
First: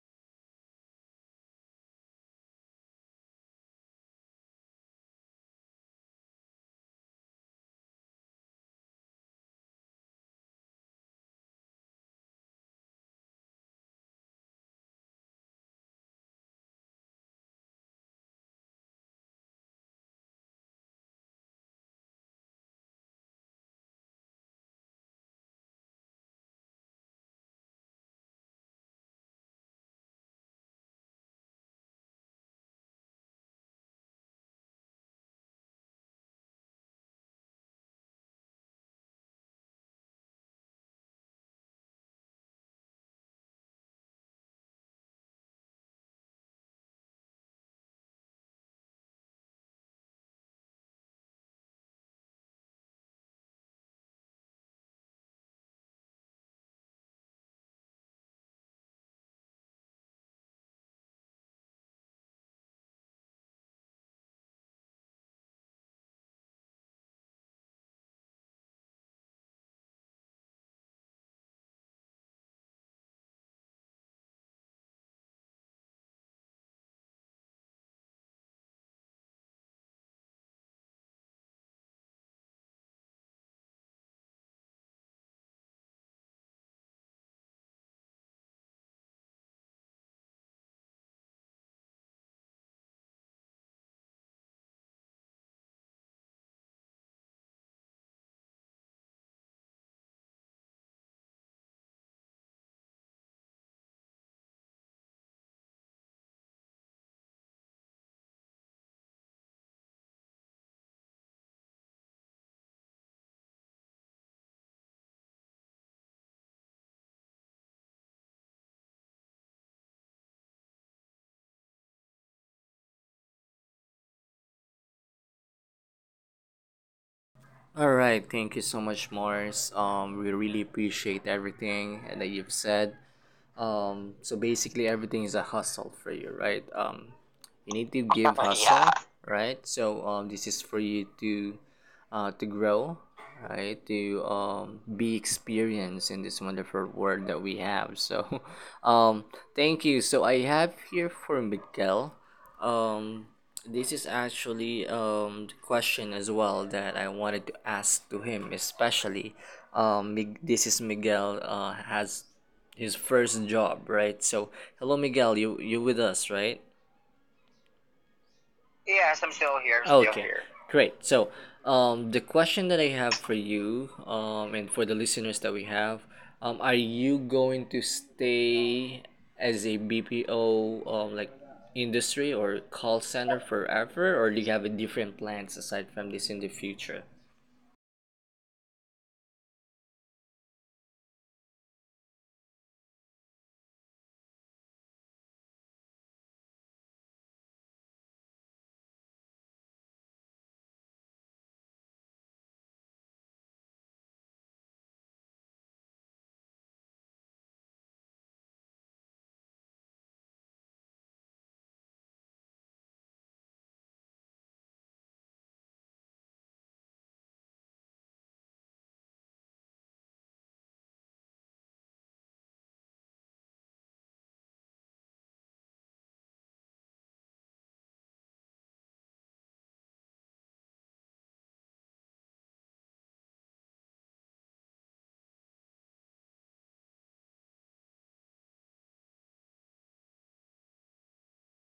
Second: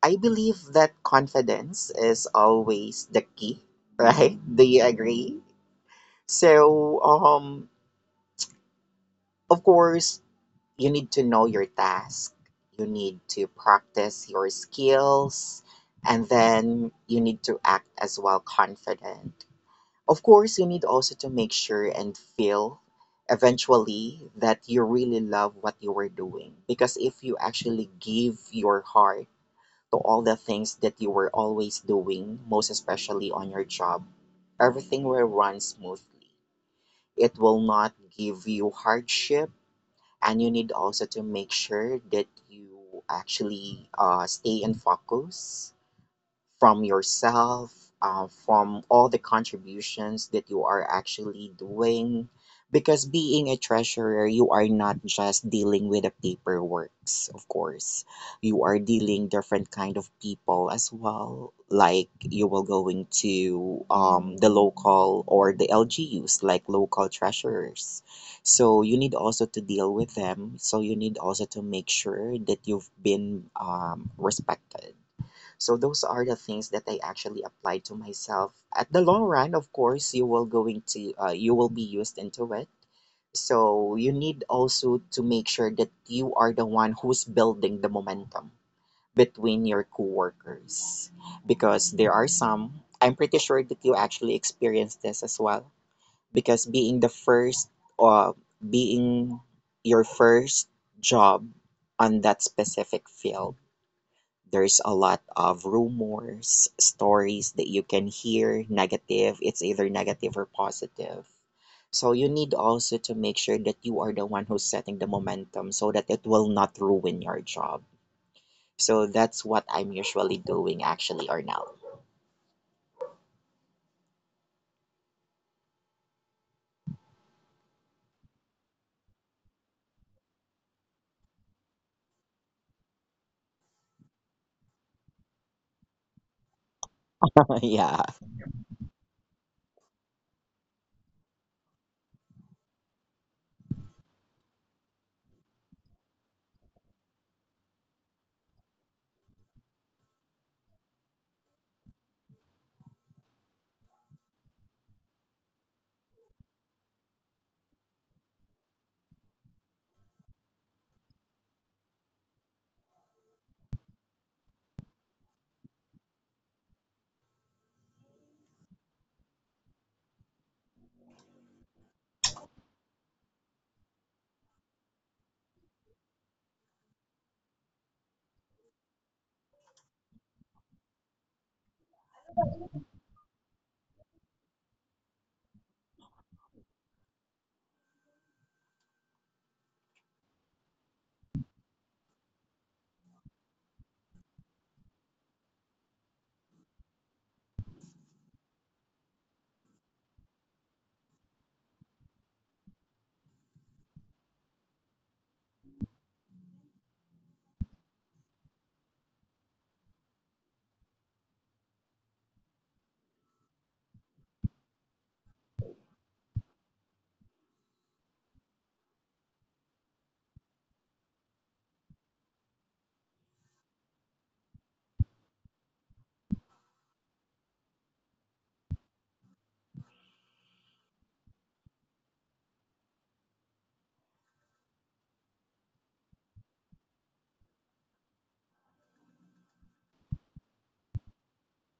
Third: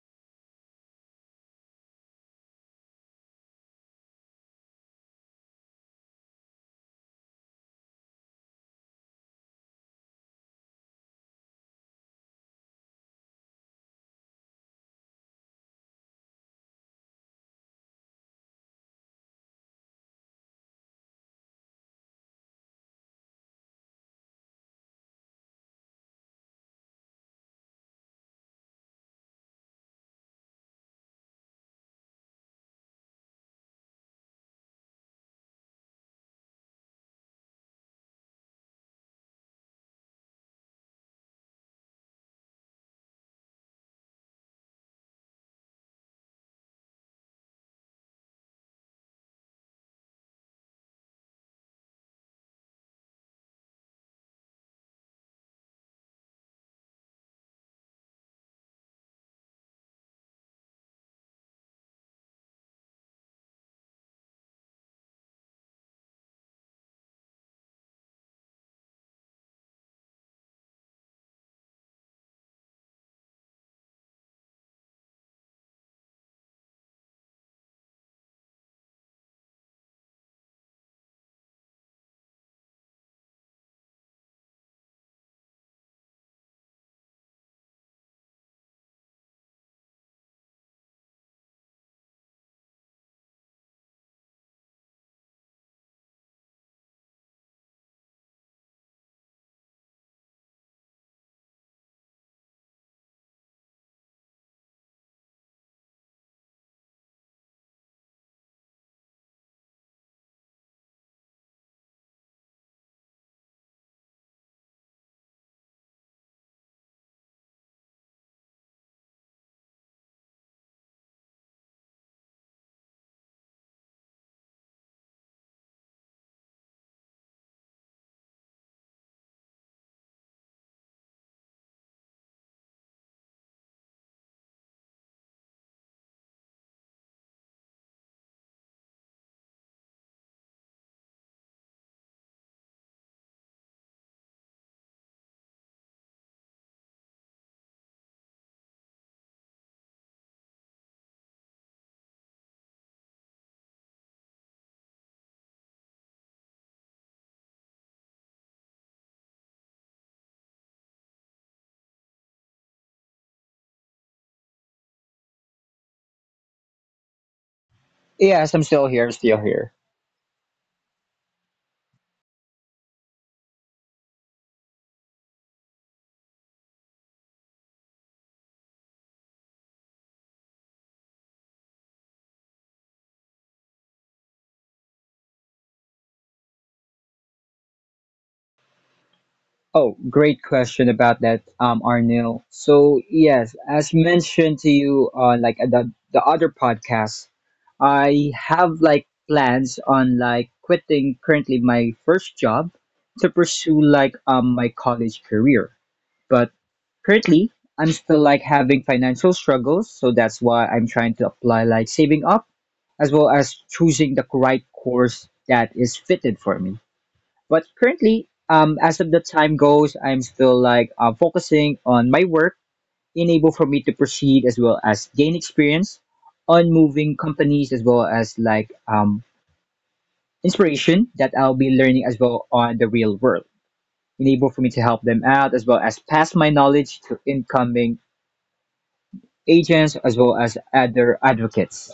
C: I believe that confidence is always the key, right? Do you agree? So um, of course you need to know your task, you need to practice your skills, and then you need to act as well confident. Of course, you need also to make sure and feel eventually that you really love what you were doing. Because if you actually give your heart to all the things that you were always doing, most especially on your job, everything will run smoothly. It will not give you hardship, and you need also to make sure that you actually uh, stay and focus from yourself, uh, from all the contributions that you are actually doing. Because being a treasurer, you are not just dealing with the paperworks, of course. You are dealing different kind of people as well. Like you will going to um, the local or the L G Us, like local treasurers. So you need also to deal with them. So you need also to make sure that you've been um, respected. So those are the things that I actually apply to myself. At the long run, of course, you will going to uh, you will be used into it. So you need also to make sure that you are the one who's building the momentum between your coworkers, because there are some I'm pretty sure that you actually experienced this as well. Because being the first uh, being your first job on that specific field, there's a lot of rumors, stories that you can hear negative. It's either negative or positive. So you need also to make sure that you are the one who's setting the momentum so that it will not ruin your job. So that's what I'm usually doing actually, Arnell.
A: All right, thank you so much, Mars. Um, we really appreciate everything that you've said. Um, so basically, everything is a hustle for you, right? Um, you
C: Yeah.
A: need to give yeah hustle, yeah, right? So um, this is for you to uh, to grow, right? To um, be experienced in this wonderful world that we have. So, um, thank you. So I have here for Miguel. Um, this is actually um the question as well that I wanted to ask to him, especially um Mig- this is Miguel uh has his first job, right? So, hello, Miguel. You you with us, right?
B: Yes, I'm still here,
A: Yes,
B: still
A: I'm
B: here.
A: still here. I'm still okay, here, great. So, um, the question that I have for you, um, and for the listeners that we have, um, are you going to stay as a B P O, um, like industry or call center forever, or do you have a different plans aside from this in the future?
B: Oh, great question about that, um, Arnil. So yes, as mentioned to you on like the the other podcast, I have like plans on like quitting currently my first job to pursue like um my college career. But currently, I'm still like having financial struggles, so that's why I'm trying to apply like saving up as well as choosing the right course that is fitted for me. But currently, um, as of the time goes, I'm still like uh, focusing on my work, enable for me to proceed as well as gain experience on moving companies as well as like um, inspiration that I'll be learning as well on the real world, enable for me to help them out as well as pass my knowledge to incoming agents as well as other advocates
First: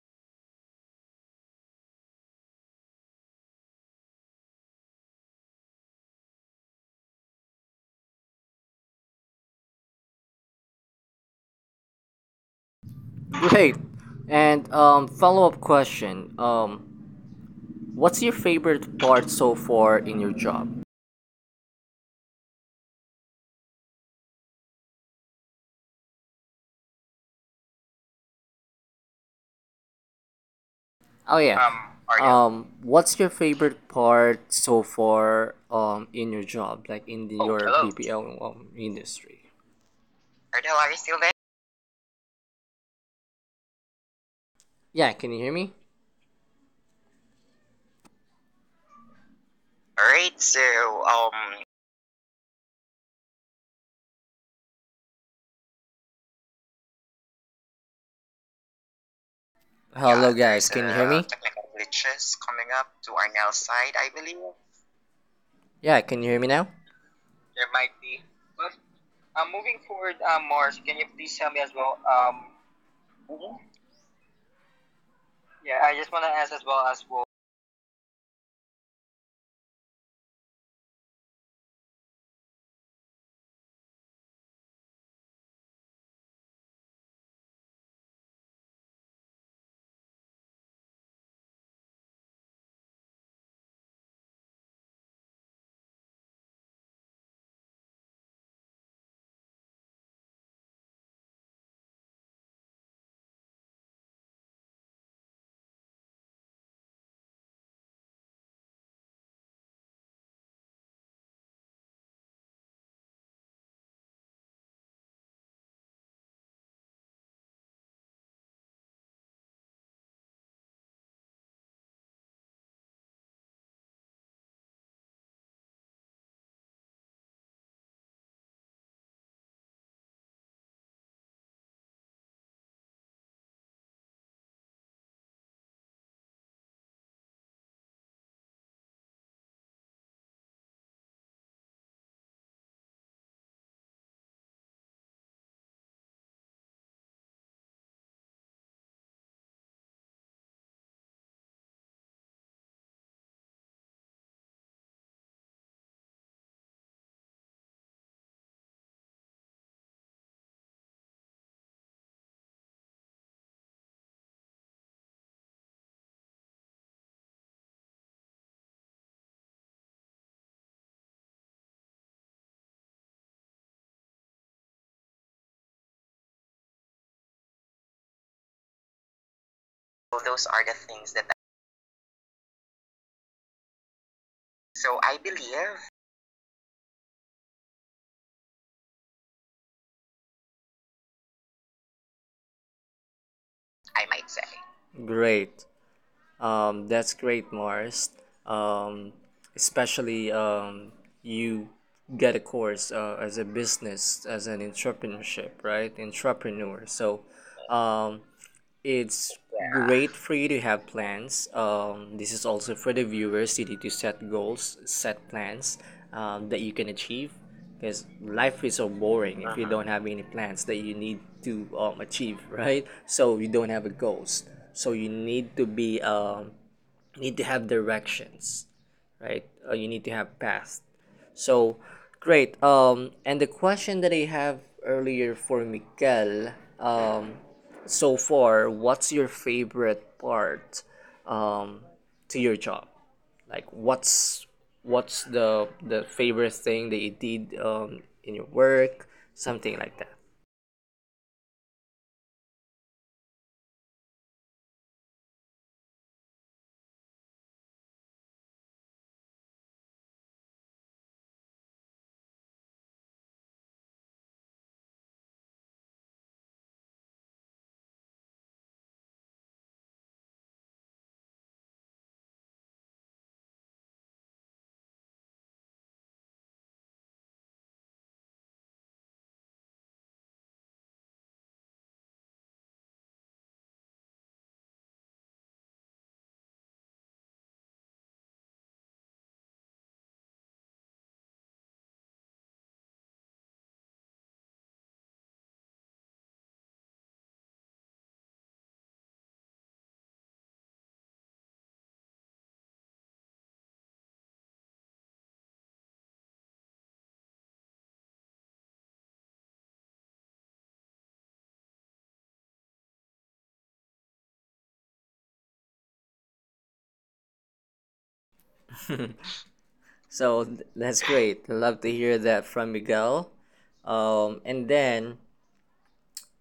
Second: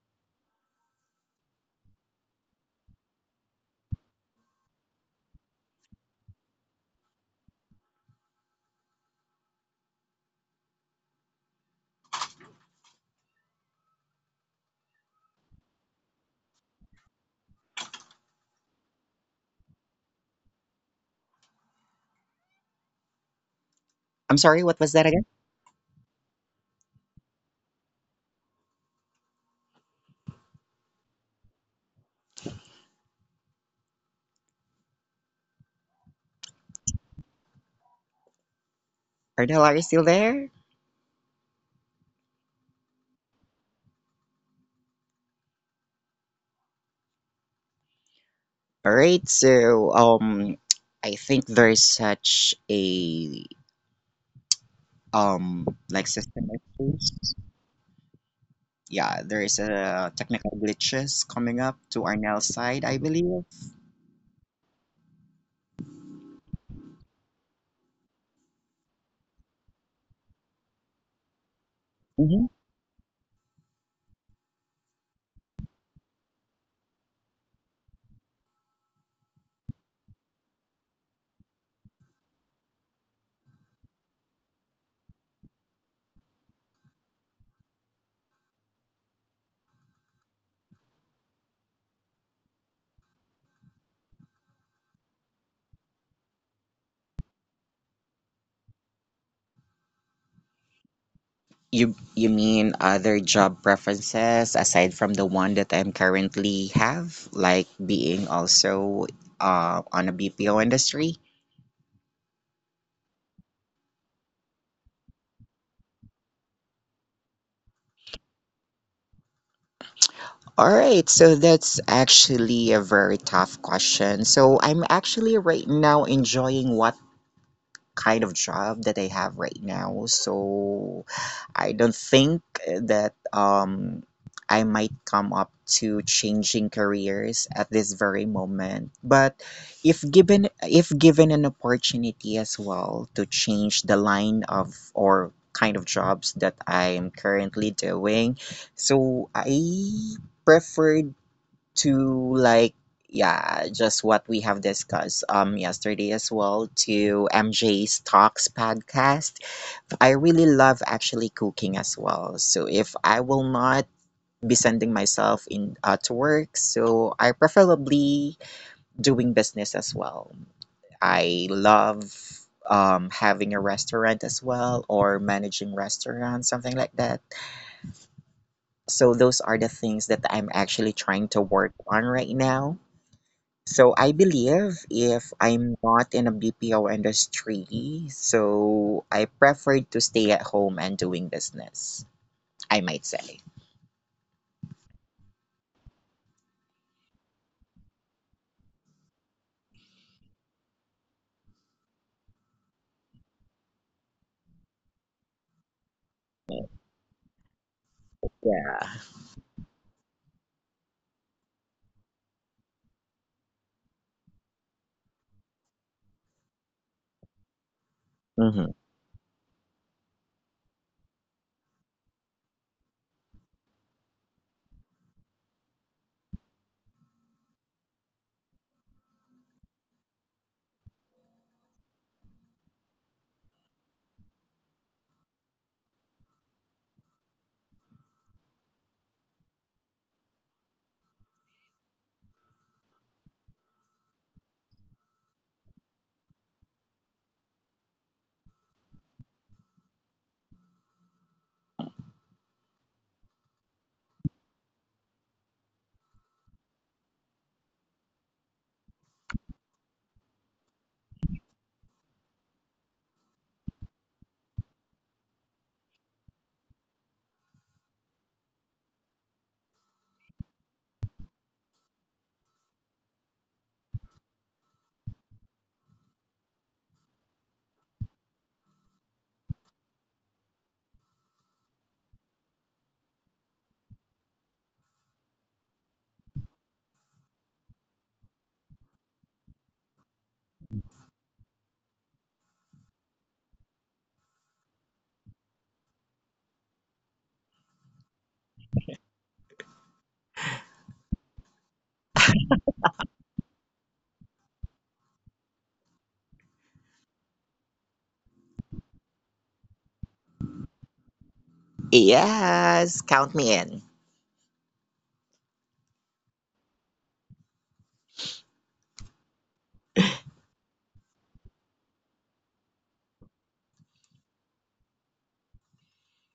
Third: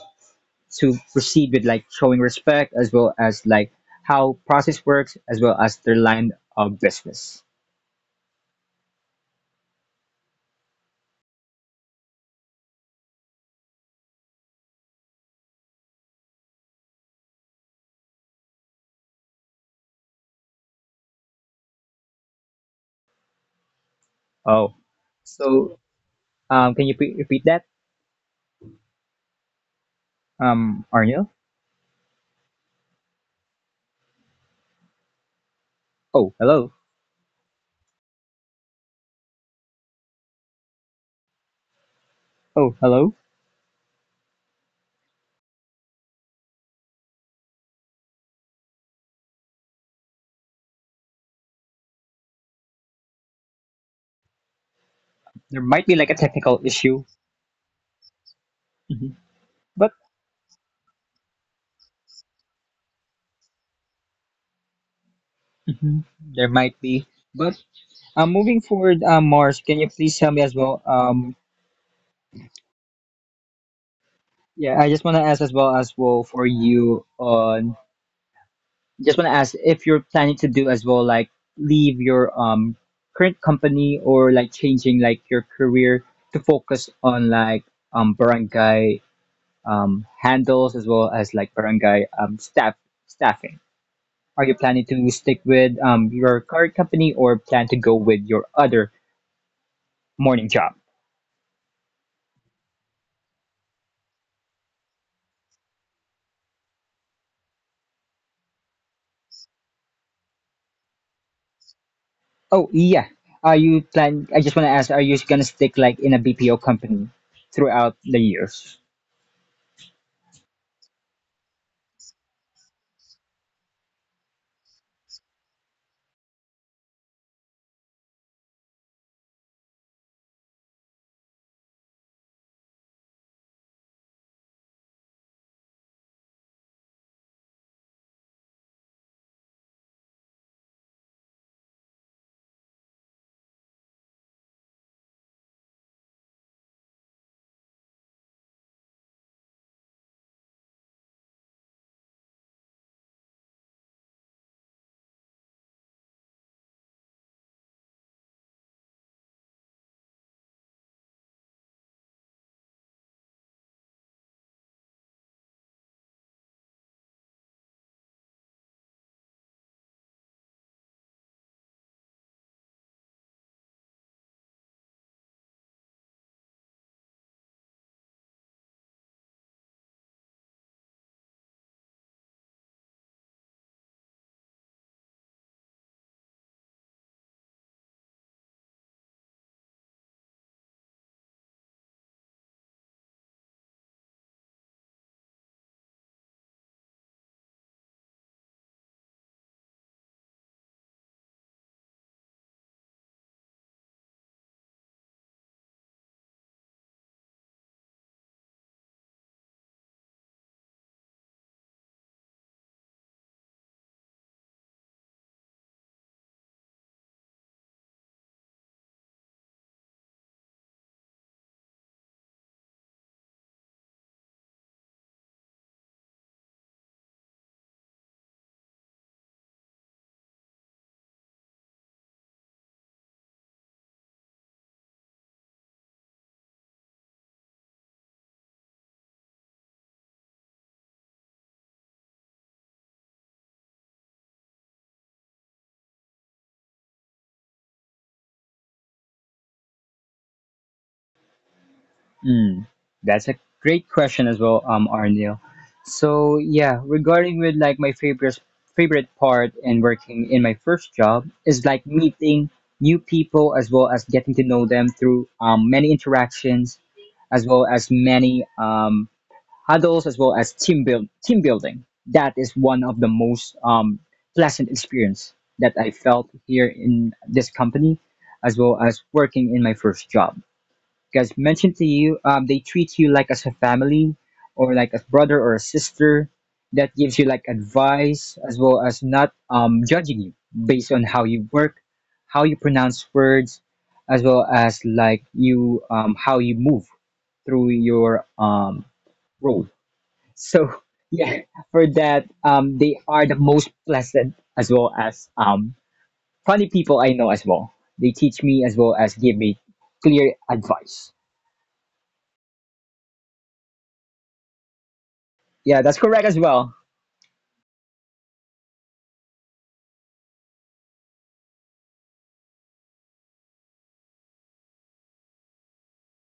B: to proceed with like showing respect as well as like how process works as well as their line of business.
A: Great. And um, follow up question. Um, what's your favorite part so far in your job?
C: I'm sorry,
B: Oh,
C: what was that again?
B: so um, can you pre- repeat that, um, Arnil?
A: Oh yeah. Um, or yeah. Um, what's your favorite part so far um in
B: Oh,
A: your
B: hello.
A: job, like in the, oh, your hello, B P L um, industry?
C: Arnell, are you still there?
A: Ernell, are you still there?
B: Oh, hello.
A: Yeah, can you hear me?
C: Alright, so
A: Alright,
C: um
A: so,
C: I
A: um,
C: think
A: hello,
C: there's such a um
B: There might be
C: like
B: like a
C: system
B: technical issue,
C: issues. Yeah,
B: mhm,
C: there is
B: but
A: yeah,
C: a
A: hello
C: technical
A: guys, there's can you hear
C: glitches
A: uh, me?
C: coming
A: Technical
C: up to Arnell
A: glitches coming
C: side, I
A: up to
C: believe.
A: Arnell's side, I believe. Yeah,
B: mhm,
A: can you hear
B: there
A: me now?
B: might
A: There
B: be. But
A: might be.
B: um, moving
A: But,
B: forward, um,
A: uh,
B: Mars, can
A: moving
B: you
A: forward,
B: please tell me
A: uh,
B: as
A: Mars,
B: well?
A: can you
B: Um,
A: please tell me as well?
C: Hmm.
A: Um, mhm,
B: yeah, I just want to ask as well
A: yeah,
B: as
A: I just
B: well
A: want to
B: for
A: ask as well
B: you
A: as well.
B: on. Just want to ask if you're planning to do as well, like leave your um current company or like changing like your career to focus on like um barangay um, handles as well as like barangay um, staff staffing? Are you planning to stick with um, your current company or plan to go with your other morning job?
C: You you mean other job preferences aside from the one that I'm currently have, like being also uh, on a B P O industry?
B: Oh yeah, are you plan? I just want to ask, are you gonna stick like in a B P O company throughout the years?
C: All right, so that's actually a very tough question. So I'm actually right now enjoying what kind of job that I have right now. So I don't think that um, I might come up to changing careers at this very moment. But if given if given an opportunity as well to change the line of or kind of jobs that I'm currently doing, so I prefer to like yeah just what we have discussed um yesterday as well to MJ's talks podcast. I really love actually cooking as well. So if I will not be sending myself in uh, to work, so I preferably doing business as well. I love um, having a restaurant as well or managing restaurants, something like that. So those are the things that
A: Well,
C: I'm
A: those are the
C: actually trying
A: things
C: to
A: that. I,
C: work on right now. So I believe
A: so
C: if
A: I believe
C: I'm not in a B P O industry, so I prefer to stay at home and doing business, I might say.
A: I might say. Great. Um, that's great, Mars. Um, especially um, you get a course uh, as a business, as an entrepreneurship, right? Entrepreneur. So, um,
C: Yeah.
A: it's great for you to have plans. Um, this is also for the viewers. You need to set goals, set plans um, that you can achieve because
C: Hmm.
A: life is so boring if you uh-huh don't have any plans that you need to um, achieve, right? So you don't have a goals. So you need to be um, need to have directions, right? uh, you need to have past. So great. um and the question that I have earlier for Mikel, um so far what's your favorite part um to your job, like what's what's the the favorite thing that you did um in your work, something like that.
B: Mm, that's a great question as well, um, Arnil. So yeah, regarding with like my favorite favorite part in working in my first job is like meeting new people as well as getting to know them through um, many interactions, as well as many um, huddles, as well as team build team building. That is one of the most um, pleasant experience that I felt here in this company, as well as working in my first job. Because mentioned to you, um, they treat you like as a family or like a brother or a sister. That gives you like advice as well as not um, judging you based on how you work, how you pronounce words, as well as like you um, how you move through your um, role. So yeah, for that um, they are the most pleasant as well as um, funny people I know as well. They teach me as well as give me clear advice.
C: Yes, count me in.
B: Yeah, that's correct as well.
A: So th- that's great, love to hear that from Miguel. um and then,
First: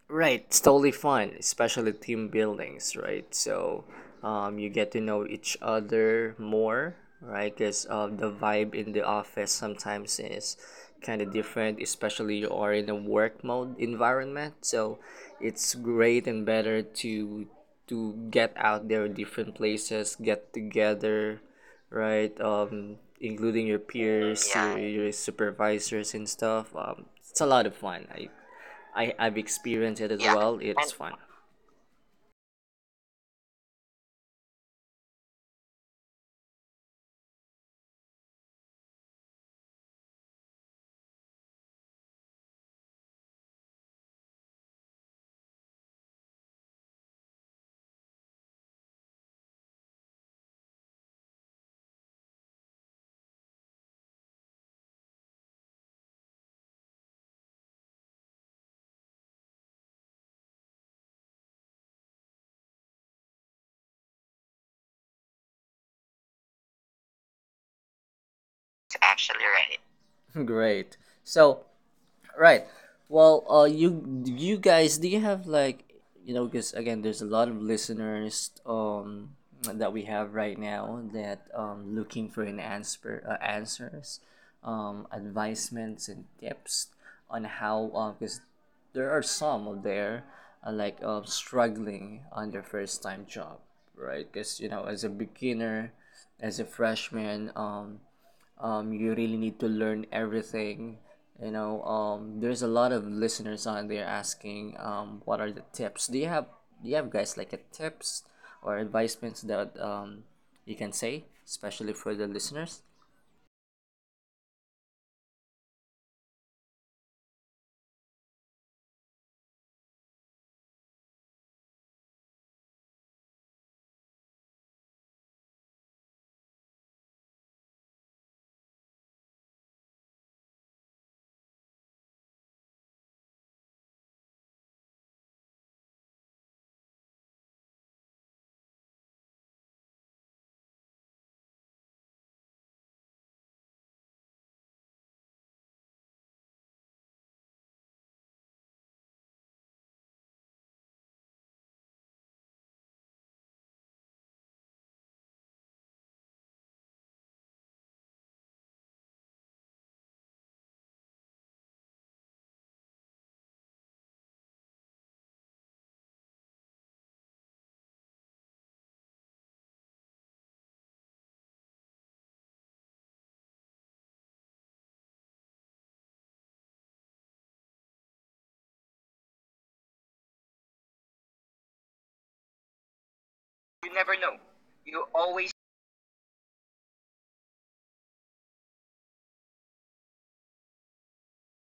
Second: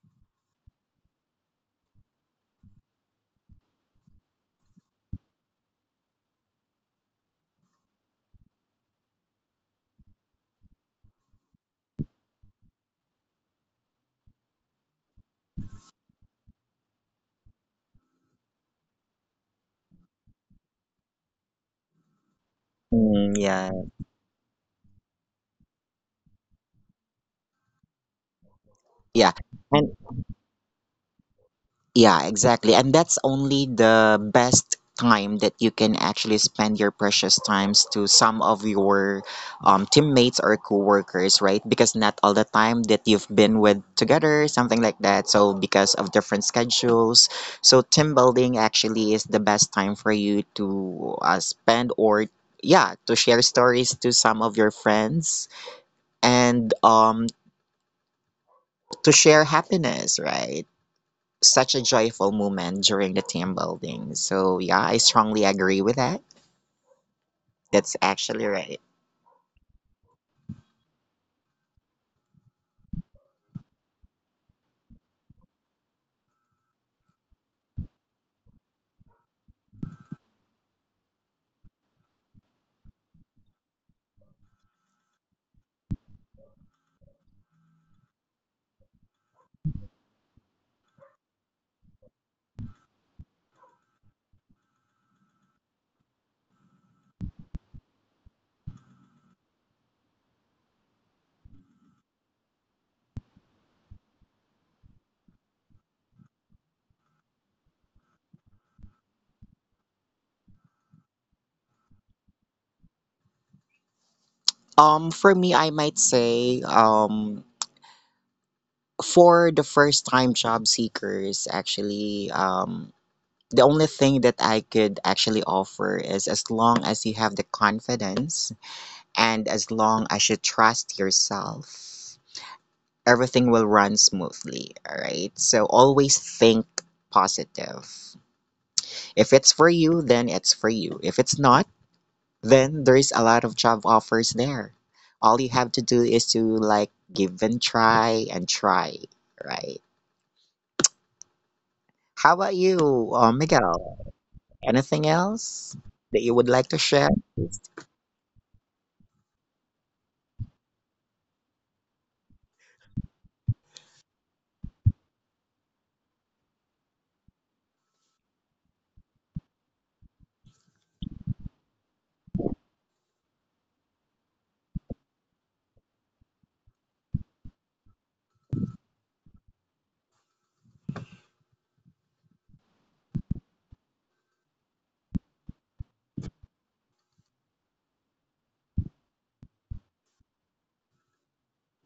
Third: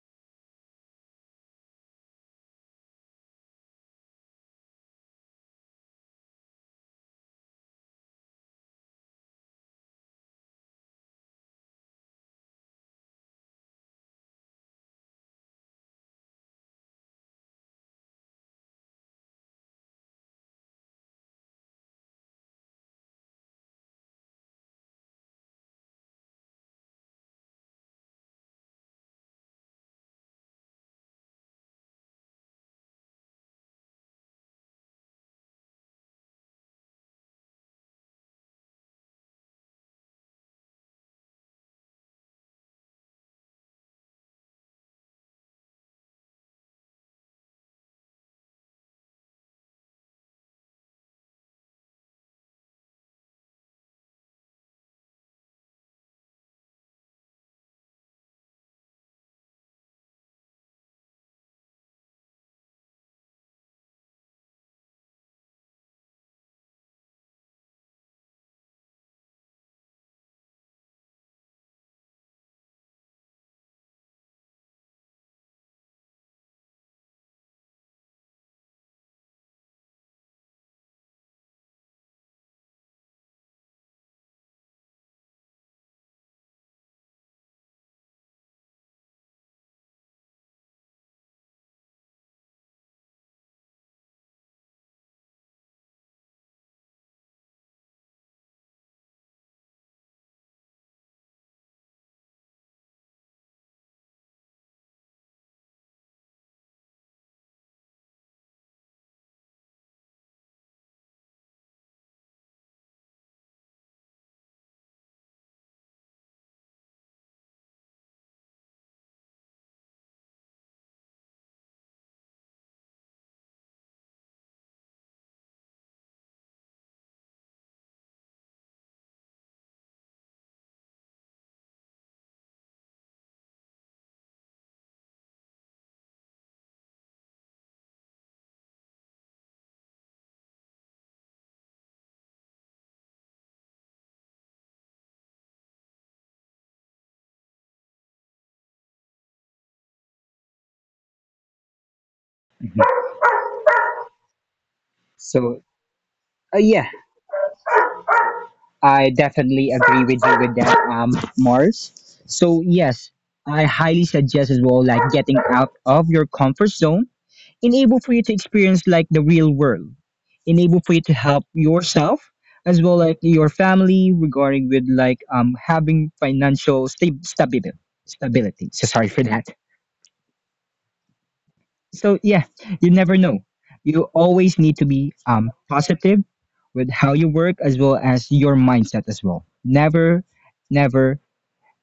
A: right, it's totally fun, especially team buildings, right? So, um, you get to know each other more, right? Because um, the vibe in the office sometimes is kind of different, especially you are in a work mode environment. So, it's great and better to to get out there, different places, get together, right? Um,
C: Mm,
A: including your
C: yeah.
A: peers, your yeah, your supervisors and stuff. Um, it's a lot of fun. I I I've
C: Yeah.
A: experienced
C: And
A: it as yeah well. It's fun.
C: yeah, exactly. And that's only the best time that you can actually spend your precious times to some of your um, teammates or coworkers, right? Because not all the time that you've been with together, something like that. So because of different schedules, so team building actually is the best time for you to uh, spend or yeah, to share stories to some of your friends and um to share happiness, right? Such a joyful moment during the team building. So yeah, I strongly agree with that. That's actually right.
A: It's actually right. Great. So right. Well, uh, you you guys, do you have like, you know? Because again, there's a lot of listeners um that we have right now that um looking for an answer, uh, answers, um advisements and tips on how um because there are some out there uh, like uh, struggling on their first time job, right? Because you know, as a beginner, as a freshman, um um, you really need to learn everything, you know. um, there's a lot of listeners on there asking um, what are the tips do you have, do you have guys like a tips or advisements that um, you can say, especially for the listeners.
C: Um, for me, I might say um for the first time job seekers, actually, um, the only thing that I could actually offer is as long as you have the confidence and as long as you trust yourself, everything will run smoothly. All right. So always think positive. If it's for you, then it's for you. If it's not, then there's a lot of job offers there. All you have to do is to like give and try and try, right? How about
B: Mhm.
C: you, uh, Miguel? Anything
B: So,
C: else that you would
B: uh,
C: like to
B: yeah,
C: share?
B: I definitely agree with you with that, um, Mars. So, yes, I highly suggest as well, like getting out of your comfort zone, enable for you to experience like the real world, enable for you to help yourself as well like your family regarding with like um having financial sta- stability. Stability. So sorry for that. So yeah, you never know, you
A: You never know.
B: always need to be
A: You
B: um,
A: always
B: positive with how you work as well as your mindset as well. Never never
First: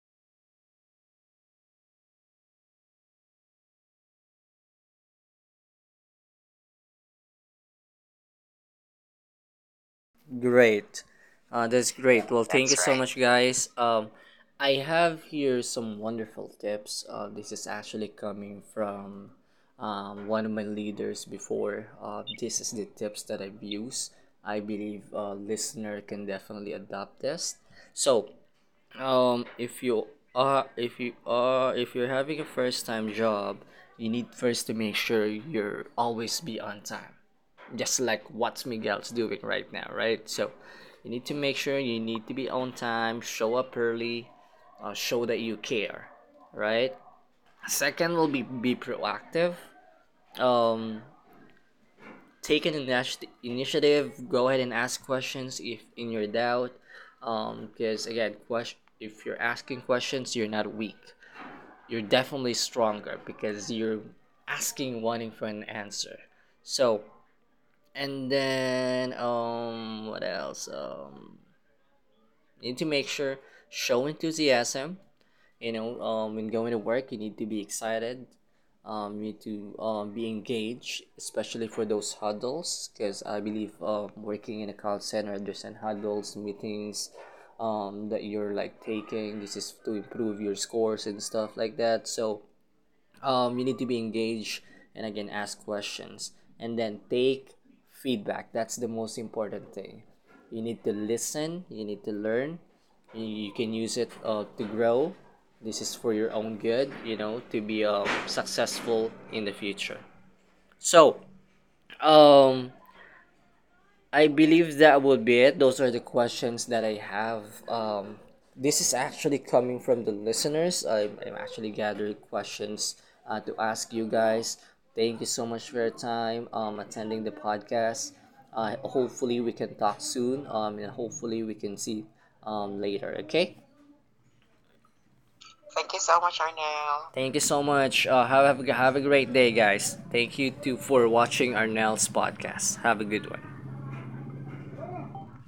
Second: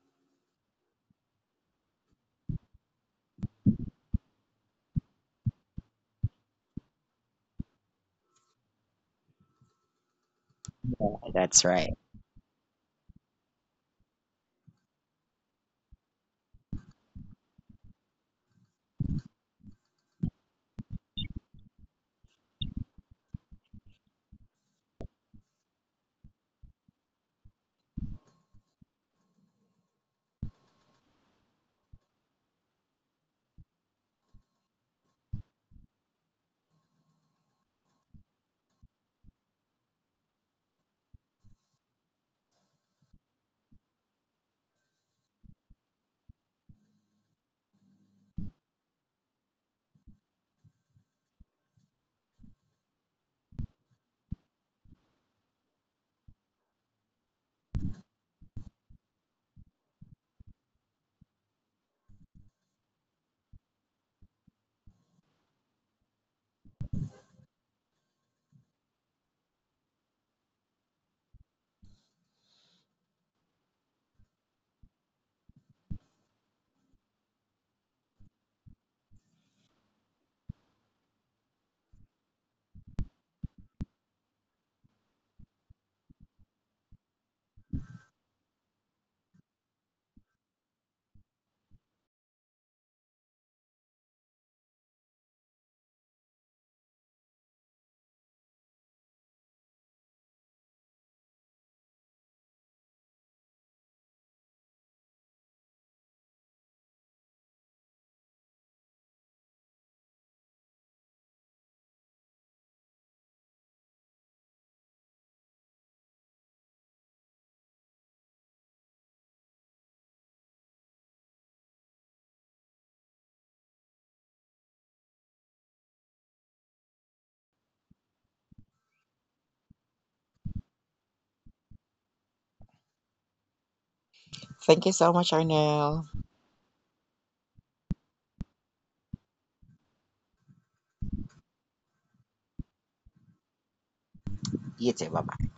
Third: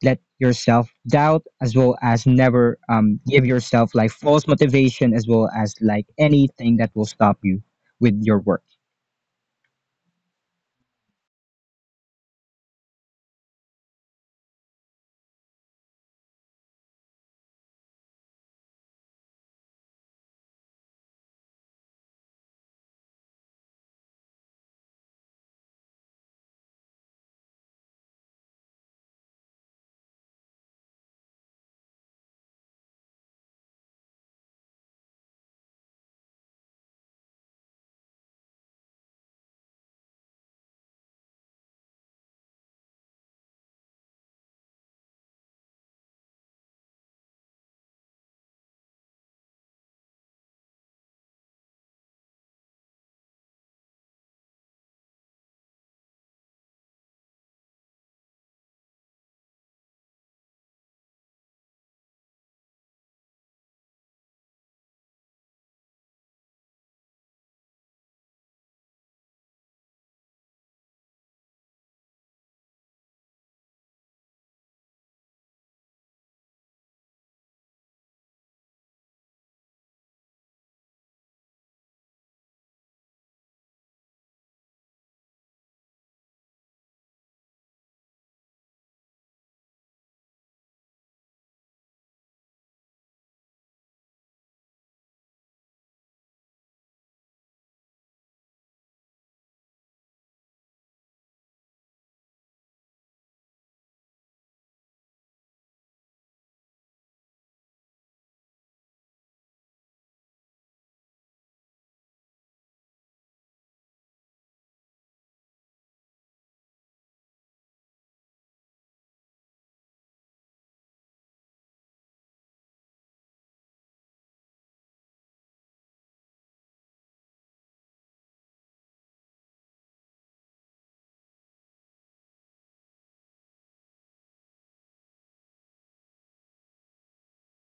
B: let yourself doubt as well as never um, give yourself like false motivation as well as like anything that will stop you with your work.
A: great.
C: Yeah, that's
A: Uh, that's
C: right.
A: great. Well, thank that's you that's so right much, guys. Um, I have here some wonderful tips. Uh, this is actually coming from um, one of my leaders before. Uh, this is the tips that I've used. I believe a listener can definitely adopt this. So, um, if you are if you are if you're having a first time job, you need first to make sure you're always be on time. Just like what Miguel's doing right now, right? So you need to make sure you need to be on time, show up early, uh, show that you care, right? Second will be be proactive. Um, take an initi- initiative, go ahead and ask questions if in your doubt, um because again question, if you're asking questions you're not weak, you're definitely stronger because you're asking wanting for an answer. So, and then um what else, um need to make sure show enthusiasm, you know, um, when going to work, you need to be excited. Um, you need to um, be engaged, especially for those huddles, because I believe um, working in a call center, there's an huddles, meetings um, that you're like taking. This is to improve your scores and stuff like that. So um, you need to be engaged and again ask questions and then take feedback. That's the most important thing. You need to listen, you need to learn, you, you can use it uh, to grow. This is for your own good, you know, to be uh, successful in the future. So um I believe that would be it. Those are the questions that I have. Um, this is actually coming from the listeners. I'm, I'm actually gathering questions uh, to ask you guys. Thank you so much for your time um, attending the podcast. Uh, hopefully, we can talk soon um, and hopefully, we can see um, later. Okay?
C: Thank you so much,
A: Thank
C: Arnell.
A: you so much, Arnell. Thank you so much. Uh, have, have, a, have a great day, guys. Thank you too for watching Arnell's podcast. Have a good one.
C: You too. Bye bye.